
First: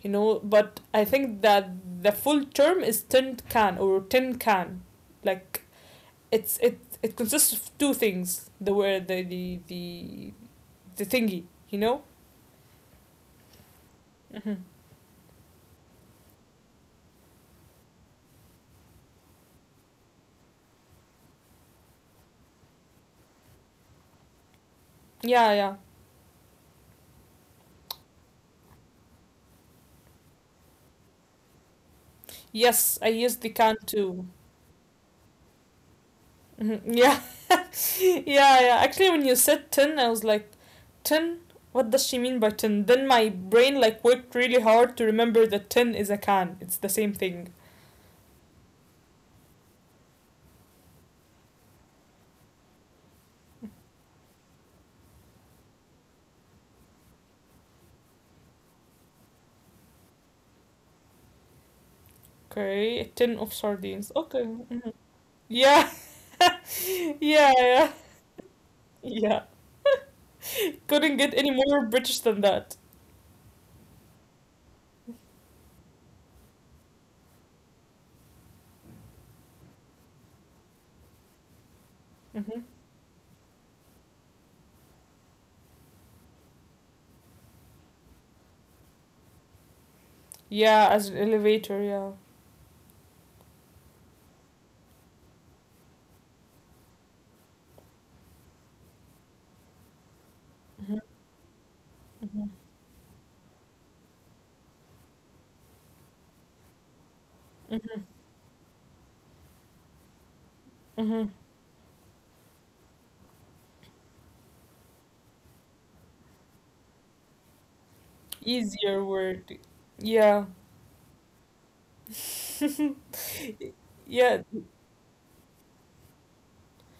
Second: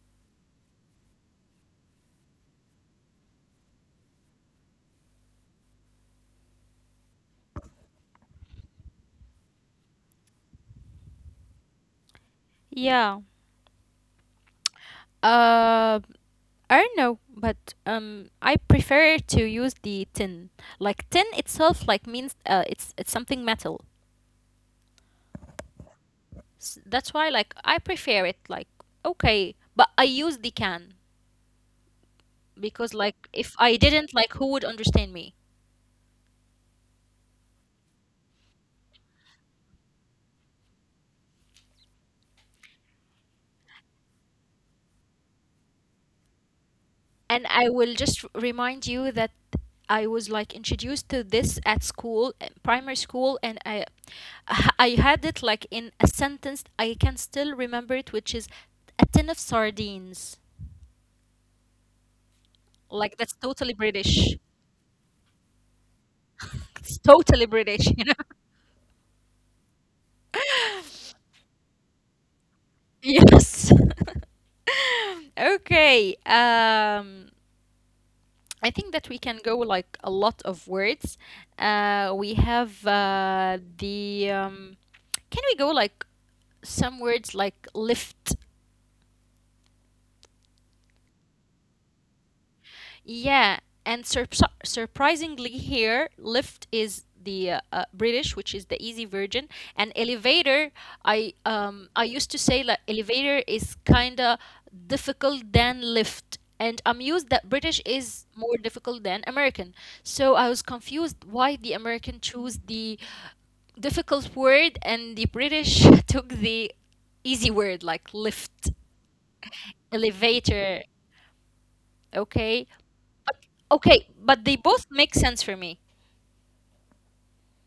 [SPEAKER 2] you know But I think that the full term is tin can or tin can, like it it consists of two things, the word the thingy you know
[SPEAKER 1] yeah
[SPEAKER 2] hmm.
[SPEAKER 1] uh I don't know, but I prefer to use the tin. Like tin itself like means it's something metal.
[SPEAKER 2] Yeah, yeah.
[SPEAKER 1] That's why like I prefer it. Like okay, but I use the can, because like if I
[SPEAKER 2] Yes, I
[SPEAKER 1] didn't,
[SPEAKER 2] used
[SPEAKER 1] like
[SPEAKER 2] the
[SPEAKER 1] who
[SPEAKER 2] can
[SPEAKER 1] would
[SPEAKER 2] too.
[SPEAKER 1] understand me?
[SPEAKER 2] Hmm, yeah. Yeah, yeah, actually when you said tin I was like, tin, what does she mean by tin? Then my brain like worked really hard to remember that tin is a can, it's the
[SPEAKER 1] And
[SPEAKER 2] same
[SPEAKER 1] I
[SPEAKER 2] thing.
[SPEAKER 1] will just remind you that I was like introduced to this at school, primary school, and I I had it like in a sentence I can still remember it, which is a tin of sardines. Like that's
[SPEAKER 2] Okay, a
[SPEAKER 1] totally
[SPEAKER 2] tin of
[SPEAKER 1] British.
[SPEAKER 2] sardines, okay. Mhm. Yeah.
[SPEAKER 1] It's totally British,
[SPEAKER 2] Yeah,
[SPEAKER 1] you know.
[SPEAKER 2] yeah, yeah. Couldn't get any more British than that.
[SPEAKER 1] Yes. okay. I think that we can go like a lot of words. We have
[SPEAKER 2] Hmm.
[SPEAKER 1] the. Can we go like some words like lift?
[SPEAKER 2] Yeah, as an elevator, yeah.
[SPEAKER 1] Yeah, and surprisingly, here lift is the British, which is the easy version, and elevator. I used to say like
[SPEAKER 2] Hmm.
[SPEAKER 1] elevator is kinda difficult than lift, and I'm used that British is
[SPEAKER 2] Hmm.
[SPEAKER 1] more difficult than American. So I was confused why
[SPEAKER 2] Hmm.
[SPEAKER 1] the American choose the difficult word and the British took the easy word like lift,
[SPEAKER 2] Easier word.
[SPEAKER 1] elevator.
[SPEAKER 2] Yeah.
[SPEAKER 1] Okay, okay, but they both
[SPEAKER 2] Yeah.
[SPEAKER 1] make sense for me.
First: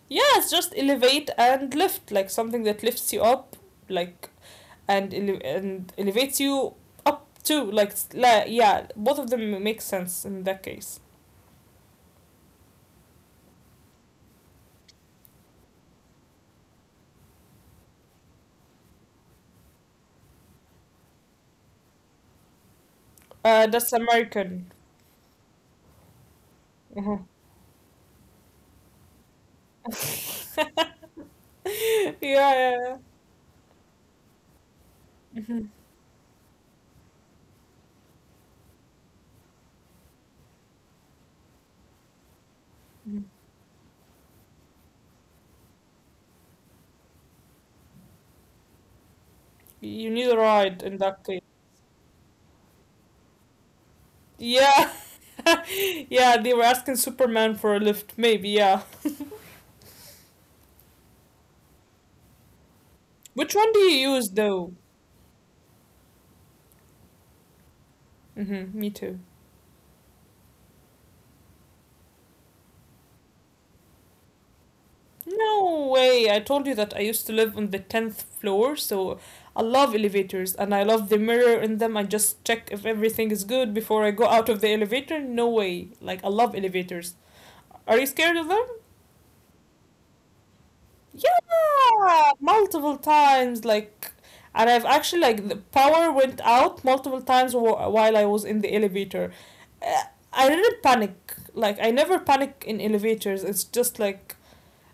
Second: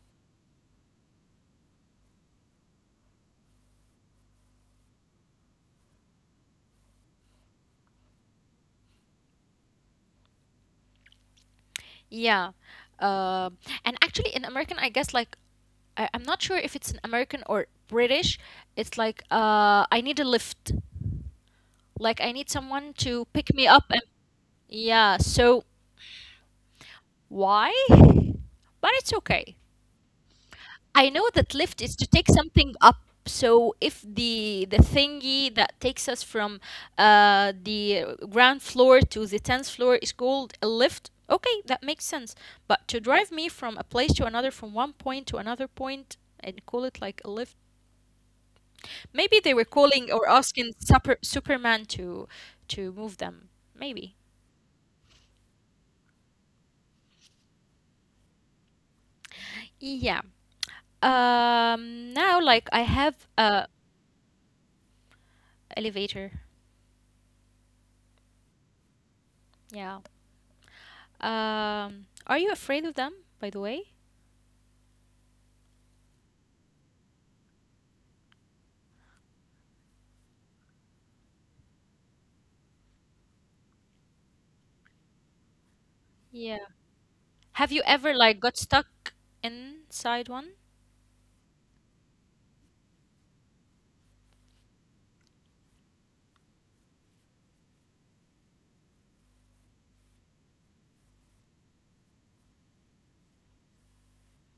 [SPEAKER 2] Yeah, it's just elevate and lift, like something that lifts you up, like, and elevates you up too. Like yeah, both of them make sense in that case.
[SPEAKER 1] Yeah. Uh, and actually, in American, I guess like I'm not sure if it's an American or British. It's like I need a lift. Like I need someone to pick me
[SPEAKER 2] That's
[SPEAKER 1] up. And
[SPEAKER 2] American.
[SPEAKER 1] yeah. So
[SPEAKER 2] Mhm.
[SPEAKER 1] why? But it's okay. I know that lift is
[SPEAKER 2] Yeah,
[SPEAKER 1] to
[SPEAKER 2] yeah,
[SPEAKER 1] take something
[SPEAKER 2] yeah.
[SPEAKER 1] up. So if the the thingy
[SPEAKER 2] Mm-hmm.
[SPEAKER 1] that takes us from the ground floor to the 10th floor is called a lift, okay, that makes sense. But to drive me from a place to another, from one point to another point, and call it like a lift, maybe they were
[SPEAKER 2] You
[SPEAKER 1] calling
[SPEAKER 2] need a
[SPEAKER 1] or
[SPEAKER 2] ride
[SPEAKER 1] asking
[SPEAKER 2] in that
[SPEAKER 1] super,
[SPEAKER 2] case.
[SPEAKER 1] Superman to move them. Maybe,
[SPEAKER 2] Yeah, yeah, they were asking Superman for a lift. Maybe, yeah.
[SPEAKER 1] yeah. Now, like I have
[SPEAKER 2] Which one do
[SPEAKER 1] a
[SPEAKER 2] you use, though?
[SPEAKER 1] elevator.
[SPEAKER 2] Mm-hmm, me too.
[SPEAKER 1] Yeah. Are you afraid of them, by the way?
[SPEAKER 2] No way. I told you that I used to live on the 10th floor, so I love elevators and I love the mirror in them. I just check if everything is good before I go out of the elevator. No way. Like, I love
[SPEAKER 1] Yeah.
[SPEAKER 2] elevators.
[SPEAKER 1] Have you
[SPEAKER 2] Are you
[SPEAKER 1] ever
[SPEAKER 2] scared of
[SPEAKER 1] like
[SPEAKER 2] them?
[SPEAKER 1] got stuck inside one?
[SPEAKER 2] Yeah, multiple times, like, and I've actually like the power went out multiple times while I was in the elevator. Uh, I didn't panic. Like, I never panic in elevators. It's just like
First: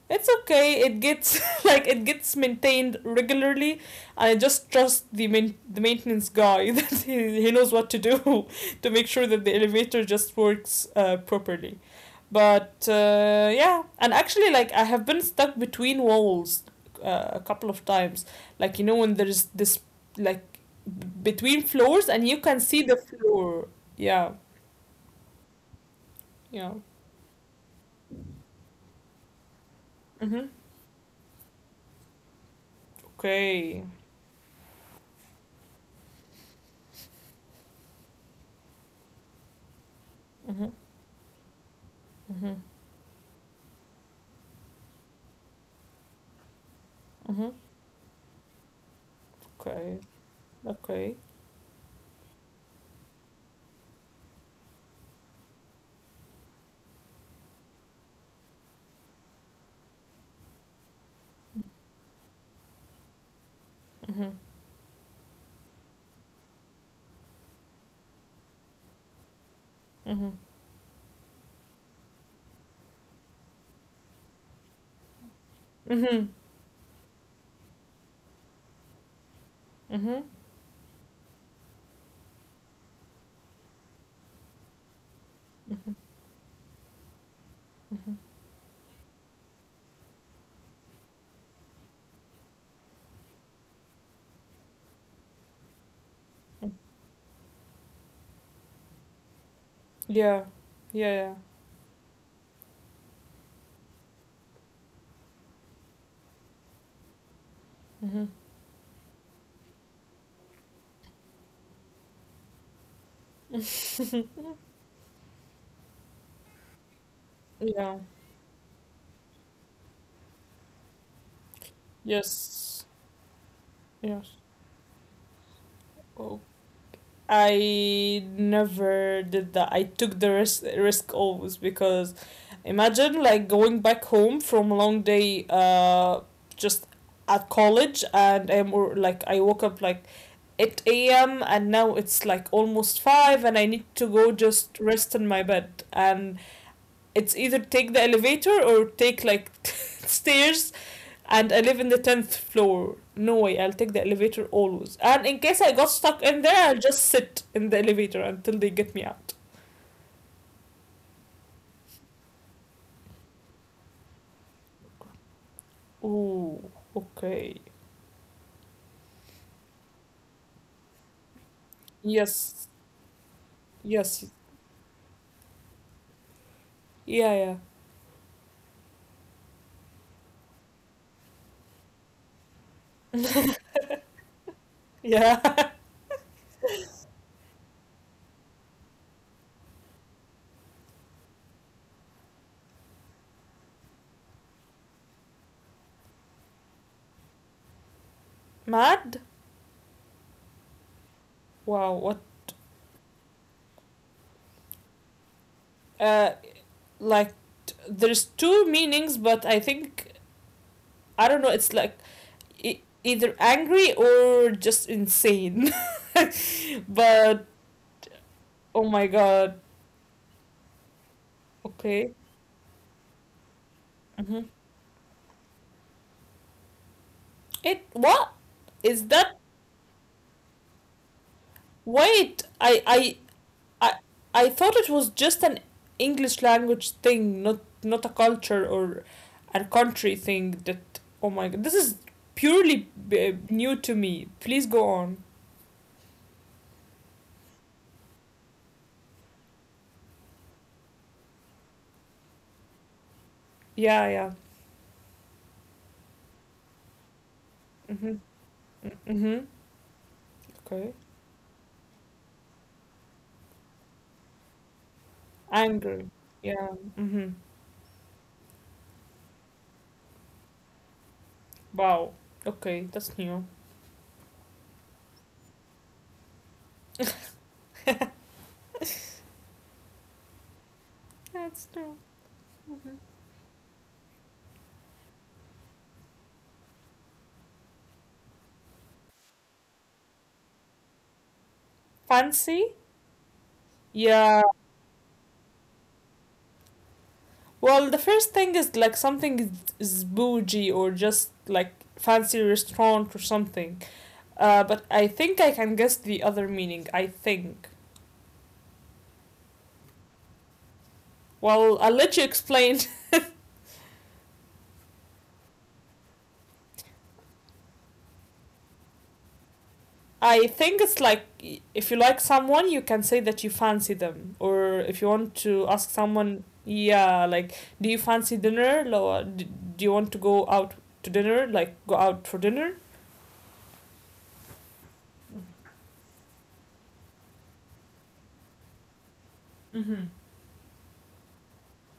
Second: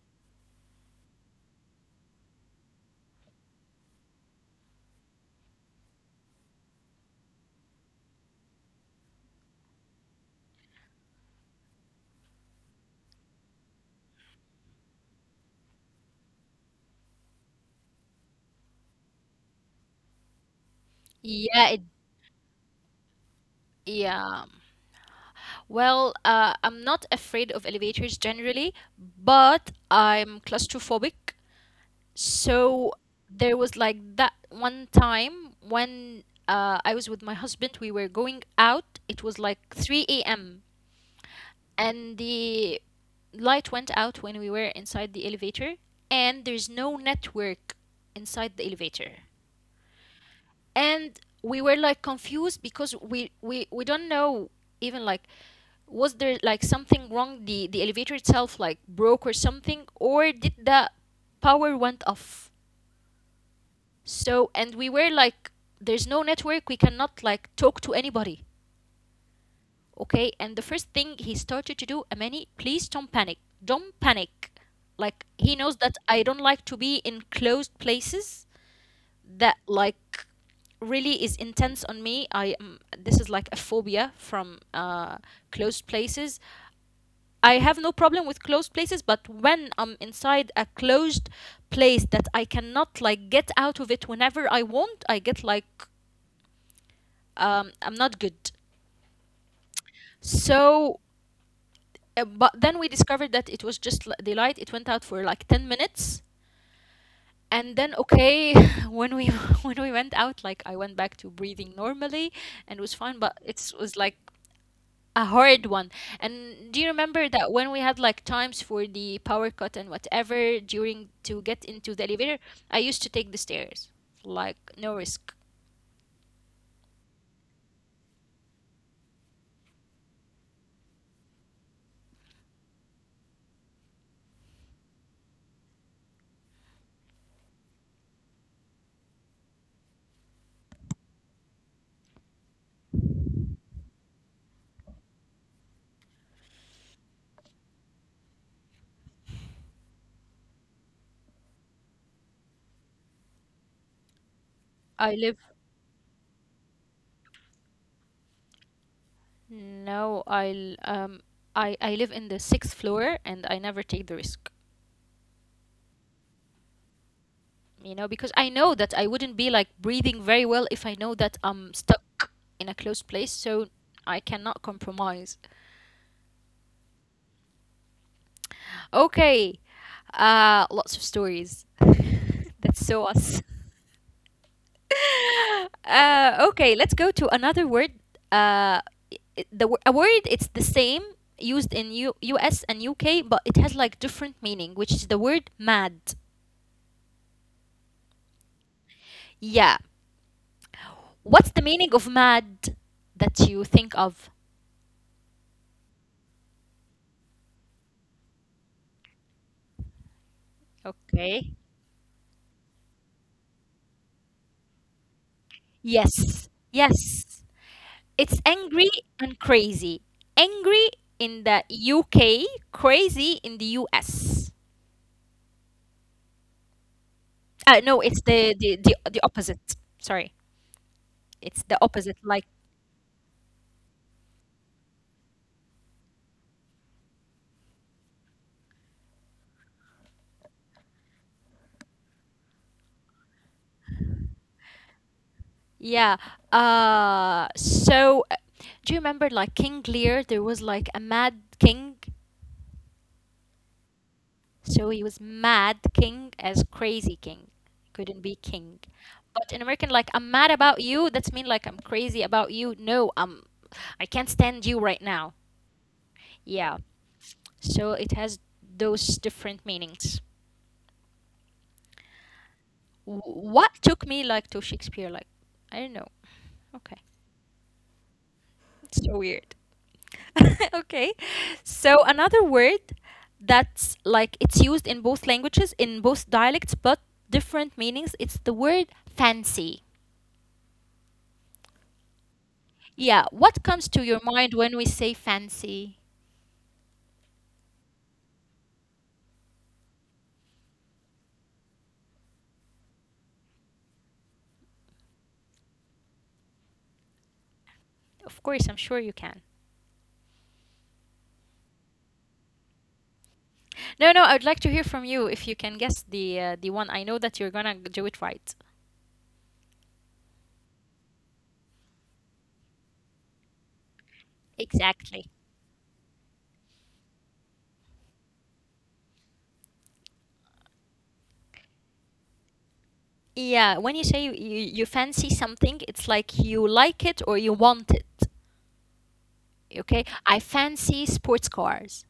[SPEAKER 2] it's okay. It gets like it gets maintained regularly, and I just trust the maintenance guy that he knows what to do to make sure that the elevator just works properly. But yeah, and actually, like I have been stuck between walls a couple of times. Like you know when there's this like
[SPEAKER 1] Yeah,
[SPEAKER 2] between
[SPEAKER 1] it,
[SPEAKER 2] floors and you can see the floor.
[SPEAKER 1] yeah.
[SPEAKER 2] Yeah,
[SPEAKER 1] Well, I'm
[SPEAKER 2] yeah.
[SPEAKER 1] not afraid of elevators generally, but I'm
[SPEAKER 2] Mhm.
[SPEAKER 1] claustrophobic. So there was
[SPEAKER 2] Okay.
[SPEAKER 1] like that one time when I was with my husband, we were going out. It was like 3 a.m.
[SPEAKER 2] Mhm.
[SPEAKER 1] and
[SPEAKER 2] Mhm.
[SPEAKER 1] the light went out when we were inside the elevator, and there's no
[SPEAKER 2] Mhm.
[SPEAKER 1] network inside the elevator,
[SPEAKER 2] Okay. Okay.
[SPEAKER 1] and we were like confused because we don't know even like was there like something wrong, the elevator itself like broke or something, or did the power went off?
[SPEAKER 2] Mhm.
[SPEAKER 1] So and we were like there's no network, we cannot like talk to anybody. Okay,
[SPEAKER 2] Mhm.
[SPEAKER 1] and the first thing he started to do, Amani, please don't panic, don't panic. Like he knows that I
[SPEAKER 2] Mhm.
[SPEAKER 1] don't like to be in closed places. That
[SPEAKER 2] Mhm.
[SPEAKER 1] like really is intense on me. I this is like a phobia from
[SPEAKER 2] Mhm.
[SPEAKER 1] closed places. I have no
[SPEAKER 2] Mhm.
[SPEAKER 1] problem with closed places, but when I'm inside a closed place that I cannot like get out of it whenever I want, I get like I'm not good.
[SPEAKER 2] Yeah. Yeah.
[SPEAKER 1] So
[SPEAKER 2] Yeah.
[SPEAKER 1] But then we discovered that it was just the light. It went out for like 10 minutes, and then
[SPEAKER 2] Mhm.
[SPEAKER 1] okay, when we when we went out, like I went back to breathing normally and was fine. But it was like a hard one. And do you remember that
[SPEAKER 2] Yeah.
[SPEAKER 1] when we had like times for the power cut and whatever during to get into the elevator,
[SPEAKER 2] Yes.
[SPEAKER 1] I used to take the stairs,
[SPEAKER 2] Yes.
[SPEAKER 1] like no risk.
[SPEAKER 2] Oh. I never did that. I took the risk always because imagine like going back home from a long day just at college, and I'm or like I woke up like 8 a.m. and now it's like almost 5 and I need to go just rest in my bed, and it's either take the elevator or take like stairs, and I live in the 10th floor. No way, I'll take the elevator always. And in
[SPEAKER 1] I
[SPEAKER 2] case
[SPEAKER 1] live
[SPEAKER 2] I got stuck in there, I'll just sit in the elevator until they get me out.
[SPEAKER 1] no, I live in the 6th floor, and I never take the risk.
[SPEAKER 2] Ooh, okay.
[SPEAKER 1] You know, because I know that I wouldn't be like breathing very well if I know that I'm stuck
[SPEAKER 2] Yes,
[SPEAKER 1] in a closed place, so
[SPEAKER 2] yes,
[SPEAKER 1] I cannot compromise.
[SPEAKER 2] yeah, yeah,
[SPEAKER 1] Okay, lots of stories. That's so us.
[SPEAKER 2] yeah.
[SPEAKER 1] Okay, let's go to another word. Uh, i- a word it's the same used in US and UK, but it has like different meaning, which is the word mad.
[SPEAKER 2] Mad?
[SPEAKER 1] Yeah. What's the
[SPEAKER 2] Wow, what?
[SPEAKER 1] meaning of mad that you think of?
[SPEAKER 2] Uh, like, there's two meanings, but I think, I don't know, it's
[SPEAKER 1] Okay.
[SPEAKER 2] like either angry or just insane.
[SPEAKER 1] Yes,
[SPEAKER 2] But,
[SPEAKER 1] yes. It's
[SPEAKER 2] oh my
[SPEAKER 1] angry
[SPEAKER 2] god,
[SPEAKER 1] and crazy. Angry in the
[SPEAKER 2] okay.
[SPEAKER 1] UK, crazy in the
[SPEAKER 2] Hmm.
[SPEAKER 1] US.
[SPEAKER 2] It,
[SPEAKER 1] No,
[SPEAKER 2] what?
[SPEAKER 1] it's the, the,
[SPEAKER 2] Is
[SPEAKER 1] the,
[SPEAKER 2] that.
[SPEAKER 1] the opposite. Sorry. It's the opposite.
[SPEAKER 2] Wait,
[SPEAKER 1] Like,
[SPEAKER 2] I I thought it was just an English language thing, not not a culture or a country thing. That oh my god, this is purely new to me. Please go on.
[SPEAKER 1] yeah. Uh, so, uh, do you remember like King Lear? There was like a mad king.
[SPEAKER 2] Yeah, yeah.
[SPEAKER 1] So he was mad king as crazy king.
[SPEAKER 2] Mhm.
[SPEAKER 1] Couldn't be king.
[SPEAKER 2] Mhm.
[SPEAKER 1] But in American, like I'm mad about
[SPEAKER 2] Okay.
[SPEAKER 1] you, that's mean like I'm crazy about you. No, I'm I can't stand you right now.
[SPEAKER 2] Angry. Yeah.
[SPEAKER 1] Yeah.
[SPEAKER 2] Mhm.
[SPEAKER 1] So it has those different meanings.
[SPEAKER 2] Wow. Okay, that's new.
[SPEAKER 1] What took me like to Shakespeare? Like I don't know. Okay. It's so weird. Okay.
[SPEAKER 2] That's
[SPEAKER 1] So another word that's like it's used in both languages, in both dialects, but different meanings. It's the word fancy.
[SPEAKER 2] fancy.
[SPEAKER 1] Yeah, what comes to your
[SPEAKER 2] Yeah.
[SPEAKER 1] mind when we say fancy?
[SPEAKER 2] Well, the first thing is like is bougie or just like fancy restaurant or something. But I think I can guess the other meaning. I think.
[SPEAKER 1] Of course, I'm sure you can.
[SPEAKER 2] Well, I'll let you explain.
[SPEAKER 1] No, no, I would like to hear from you if you can guess the one. I know that you're gonna do it right.
[SPEAKER 2] I think it's like if you like someone, you can say that you fancy them, or if you
[SPEAKER 1] Exactly.
[SPEAKER 2] want to ask someone, yeah, like, do you fancy dinner? Or do you want to go out to dinner? Like, go out for dinner?
[SPEAKER 1] Yeah, when you say you fancy something, it's like you like it or you want it. Okay?
[SPEAKER 2] Mhm.
[SPEAKER 1] I fancy sports cars,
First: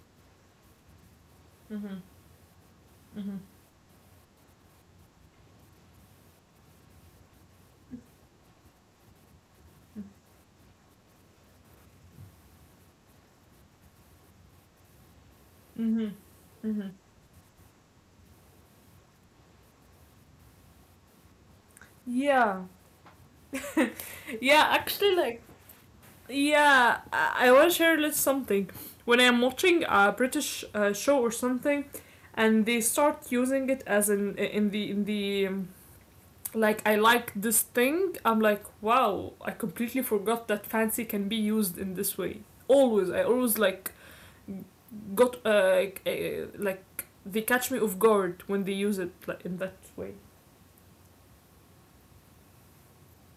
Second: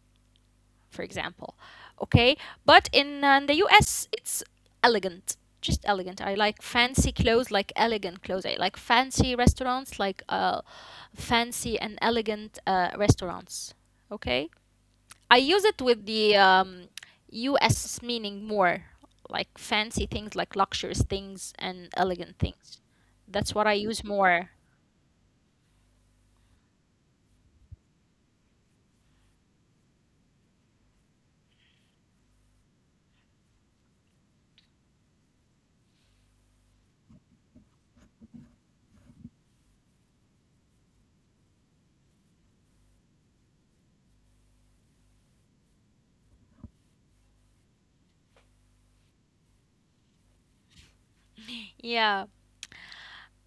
[SPEAKER 1] for example.
[SPEAKER 2] Mhm.
[SPEAKER 1] Okay, but
[SPEAKER 2] Mhm.
[SPEAKER 1] in the US, it's elegant, just elegant. I like fancy clothes, like elegant clothes. I like fancy restaurants, like fancy and elegant restaurants. Okay, I use it with
[SPEAKER 2] Mhm.
[SPEAKER 1] the
[SPEAKER 2] Mhm.
[SPEAKER 1] US meaning more, like fancy things, like luxurious things and elegant
[SPEAKER 2] Yeah.
[SPEAKER 1] things. That's what I use more.
[SPEAKER 2] Yeah, actually like yeah, I want to share a little something. When I'm watching a British show or something, and they start using it as in in the like I like this thing, I'm like, wow, I completely forgot that fancy can be used in this way. Always, I always like got they catch me off guard when they use it like in that way.
[SPEAKER 1] Yeah.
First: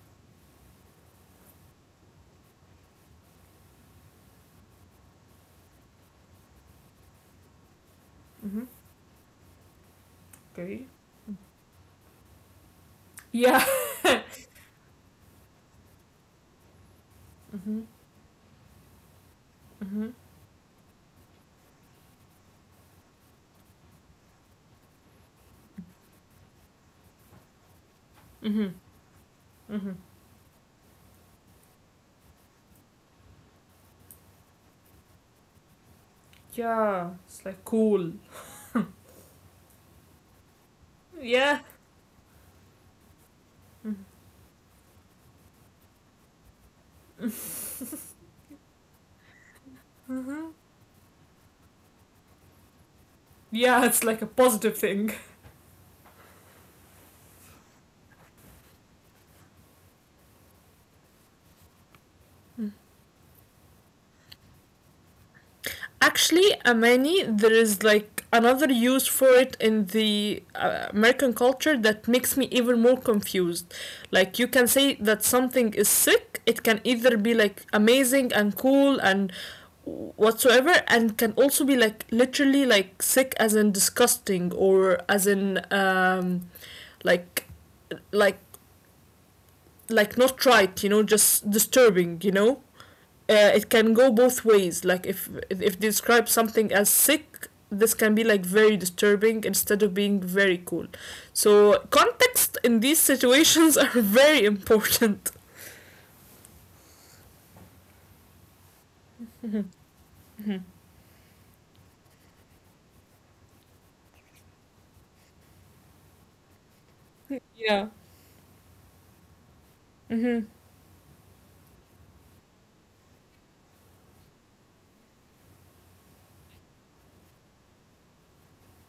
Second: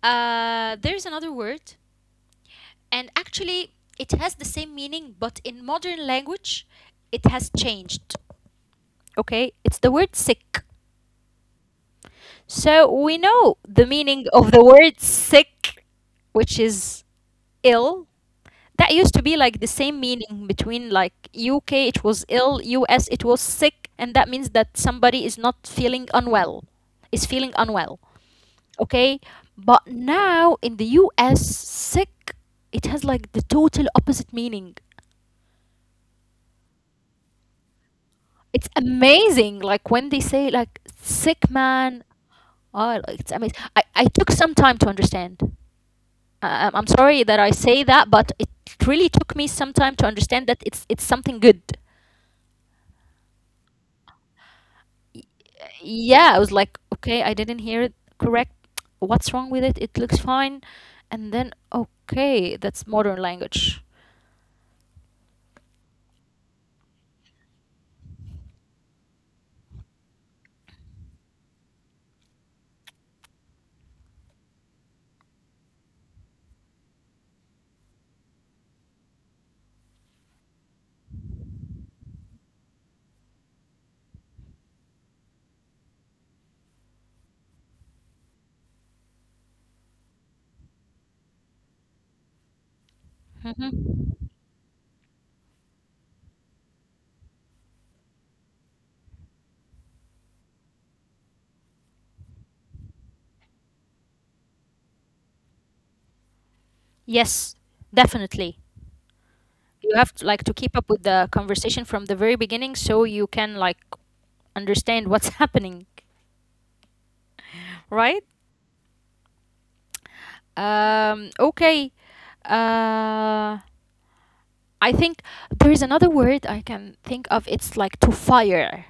[SPEAKER 1] There's another word. And actually, it has the same meaning, but in modern language, it has changed.
[SPEAKER 2] Mm-hmm.
[SPEAKER 1] Okay? It's the word sick.
[SPEAKER 2] Okay.
[SPEAKER 1] So we know
[SPEAKER 2] Yeah.
[SPEAKER 1] the meaning of the word sick, which is
[SPEAKER 2] Mm-hmm.
[SPEAKER 1] ill. That used to be like the same
[SPEAKER 2] Mm-hmm.
[SPEAKER 1] meaning between like UK, it was ill, US, it was sick. And that means that somebody is not feeling unwell, is feeling unwell.
[SPEAKER 2] Mm-hmm.
[SPEAKER 1] Okay? But
[SPEAKER 2] Mm-hmm.
[SPEAKER 1] now in the US, sick, it has like the total opposite meaning.
[SPEAKER 2] Yeah, it's like cool.
[SPEAKER 1] It's amazing. Like when they say like sick
[SPEAKER 2] Yeah.
[SPEAKER 1] man, oh, like, it's amazing. I took some time to understand. I'm sorry that I say that, but it really took me some time to understand
[SPEAKER 2] Mm-hmm.
[SPEAKER 1] that it's something good.
[SPEAKER 2] Yeah, it's like a positive thing.
[SPEAKER 1] Y- yeah, I was like okay, I didn't hear it correct. What's wrong with it? It looks fine. And then okay, that's modern language.
[SPEAKER 2] Actually, amani, there is like another use for it in the American culture that makes me even more confused. Like, you can say that something is sick, it can either be like amazing and cool and whatsoever, and can also be like literally like sick as in disgusting or as in like, like, like not right, you know, just disturbing, you know? Uh,
[SPEAKER 1] Hmm.
[SPEAKER 2] it can go both ways. Like if they describe something as sick, this can be like very disturbing instead of being very cool. So context in these situations are very important.
[SPEAKER 1] Yes, definitely. You have to like to keep up with the conversation from the very beginning so you can like understand what's happening,
[SPEAKER 2] Yeah.
[SPEAKER 1] right?
[SPEAKER 2] Mm-hmm.
[SPEAKER 1] Okay. Uh, I think there is another word I can think of. It's like to fire.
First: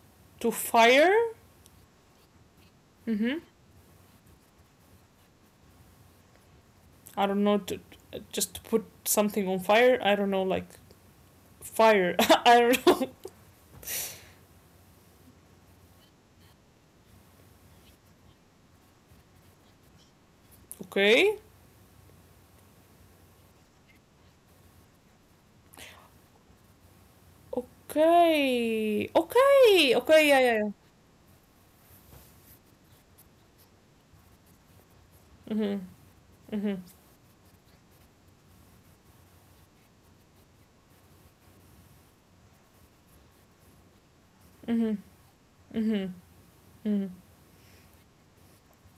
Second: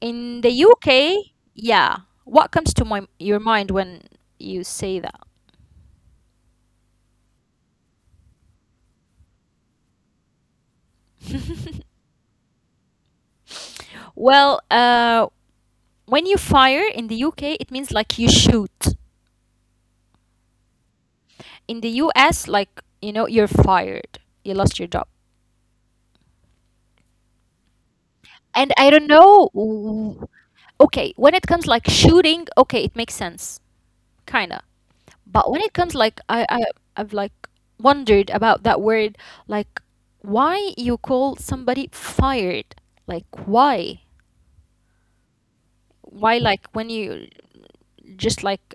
[SPEAKER 1] In
[SPEAKER 2] To
[SPEAKER 1] the
[SPEAKER 2] fire.
[SPEAKER 1] UK, yeah. What comes to my
[SPEAKER 2] Mm-hmm.
[SPEAKER 1] your mind when you say that?
[SPEAKER 2] I don't know. To, just to put something on fire. I don't know. Like fire. I don't know.
[SPEAKER 1] Well, when you fire in the UK, it means like you shoot.
[SPEAKER 2] Okay.
[SPEAKER 1] In the US, like, you know, you're fired. You lost your job. And I
[SPEAKER 2] Okay.
[SPEAKER 1] don't know.
[SPEAKER 2] Okay. Okay. Yeah. Yeah.
[SPEAKER 1] Okay, when it comes like shooting, okay, it makes sense. Kinda.
[SPEAKER 2] Yeah.
[SPEAKER 1] But
[SPEAKER 2] Mm-hmm.
[SPEAKER 1] when it comes like I,
[SPEAKER 2] Mm-hmm.
[SPEAKER 1] I I've like wondered about that word, like why you call somebody fired? Like why?
[SPEAKER 2] Mm-hmm. Mm-hmm.
[SPEAKER 1] Why like
[SPEAKER 2] Mm-hmm.
[SPEAKER 1] when you just like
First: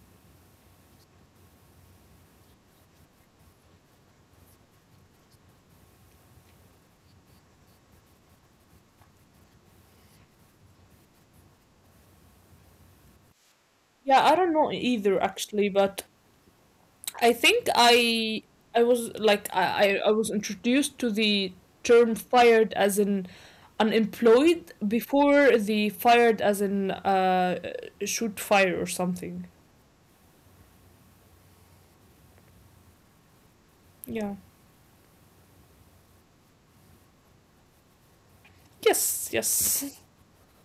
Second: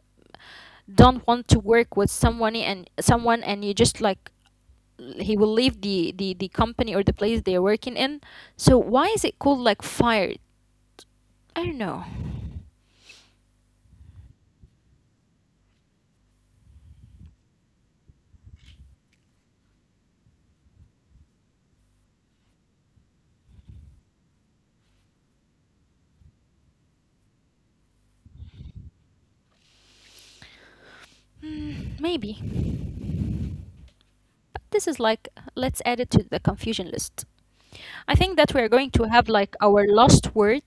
[SPEAKER 1] don't want to work with someone and someone, and you just like he will leave the company or the place they're working in. So why is it called like fired? I don't know.
[SPEAKER 2] Yeah. I don't know either actually, but I think I was like I was introduced to the term fired as in unemployed before the fired as in shoot fire or something.
[SPEAKER 1] Hmm, maybe.
[SPEAKER 2] Yeah.
[SPEAKER 1] But this is like let's add it to the confusion list. I think that we're going to have
[SPEAKER 2] Yes,
[SPEAKER 1] like
[SPEAKER 2] yes.
[SPEAKER 1] our last word,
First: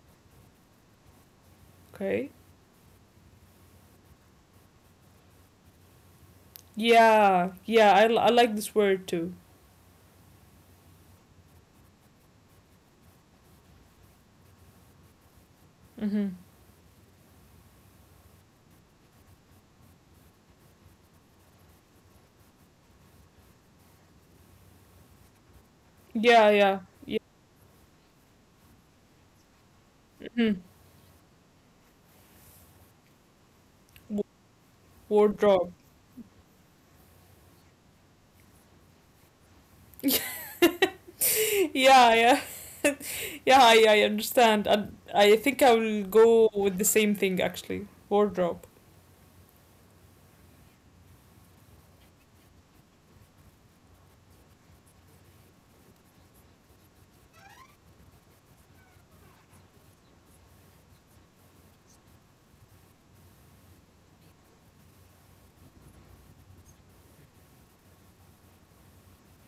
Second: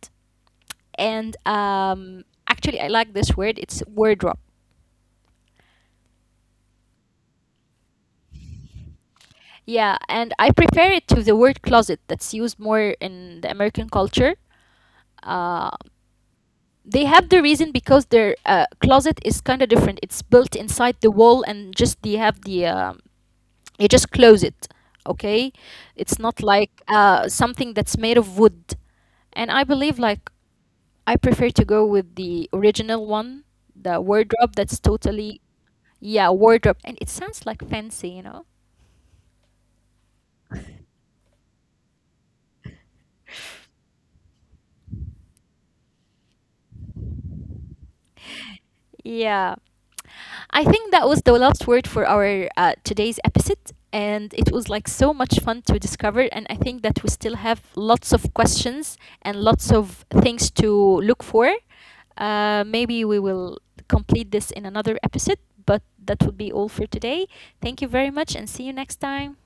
[SPEAKER 1] and
[SPEAKER 2] Okay.
[SPEAKER 1] actually, I like this word. It's wardrobe.
[SPEAKER 2] Yeah. Yeah, I like this word too.
[SPEAKER 1] Yeah, and I prefer it to the word closet that's used more in the American culture. Uh,
[SPEAKER 2] Mm-hmm.
[SPEAKER 1] they have the reason because their closet is kind of different. It's built inside the wall, and just they have the you just close it. Okay, it's not
[SPEAKER 2] Yeah,
[SPEAKER 1] like
[SPEAKER 2] yeah. Yeah.
[SPEAKER 1] something that's made of wood. And I believe like
[SPEAKER 2] Mm-hmm.
[SPEAKER 1] I prefer to go with the original one, the
[SPEAKER 2] W-
[SPEAKER 1] wardrobe that's totally,
[SPEAKER 2] Wardrobe.
[SPEAKER 1] yeah, wardrobe. And it sounds like fancy, you know?
[SPEAKER 2] Yeah, yeah. Yeah, I understand. And I think I will go with the same thing actually. Wardrobe.
[SPEAKER 1] Yeah. I think that was the last word for our today's episode. And it was like so much fun to discover. And I think that we still have lots of questions and lots of things to look for. Maybe we will complete this in another episode, but that would be all for today. Thank you very much, and see you next time.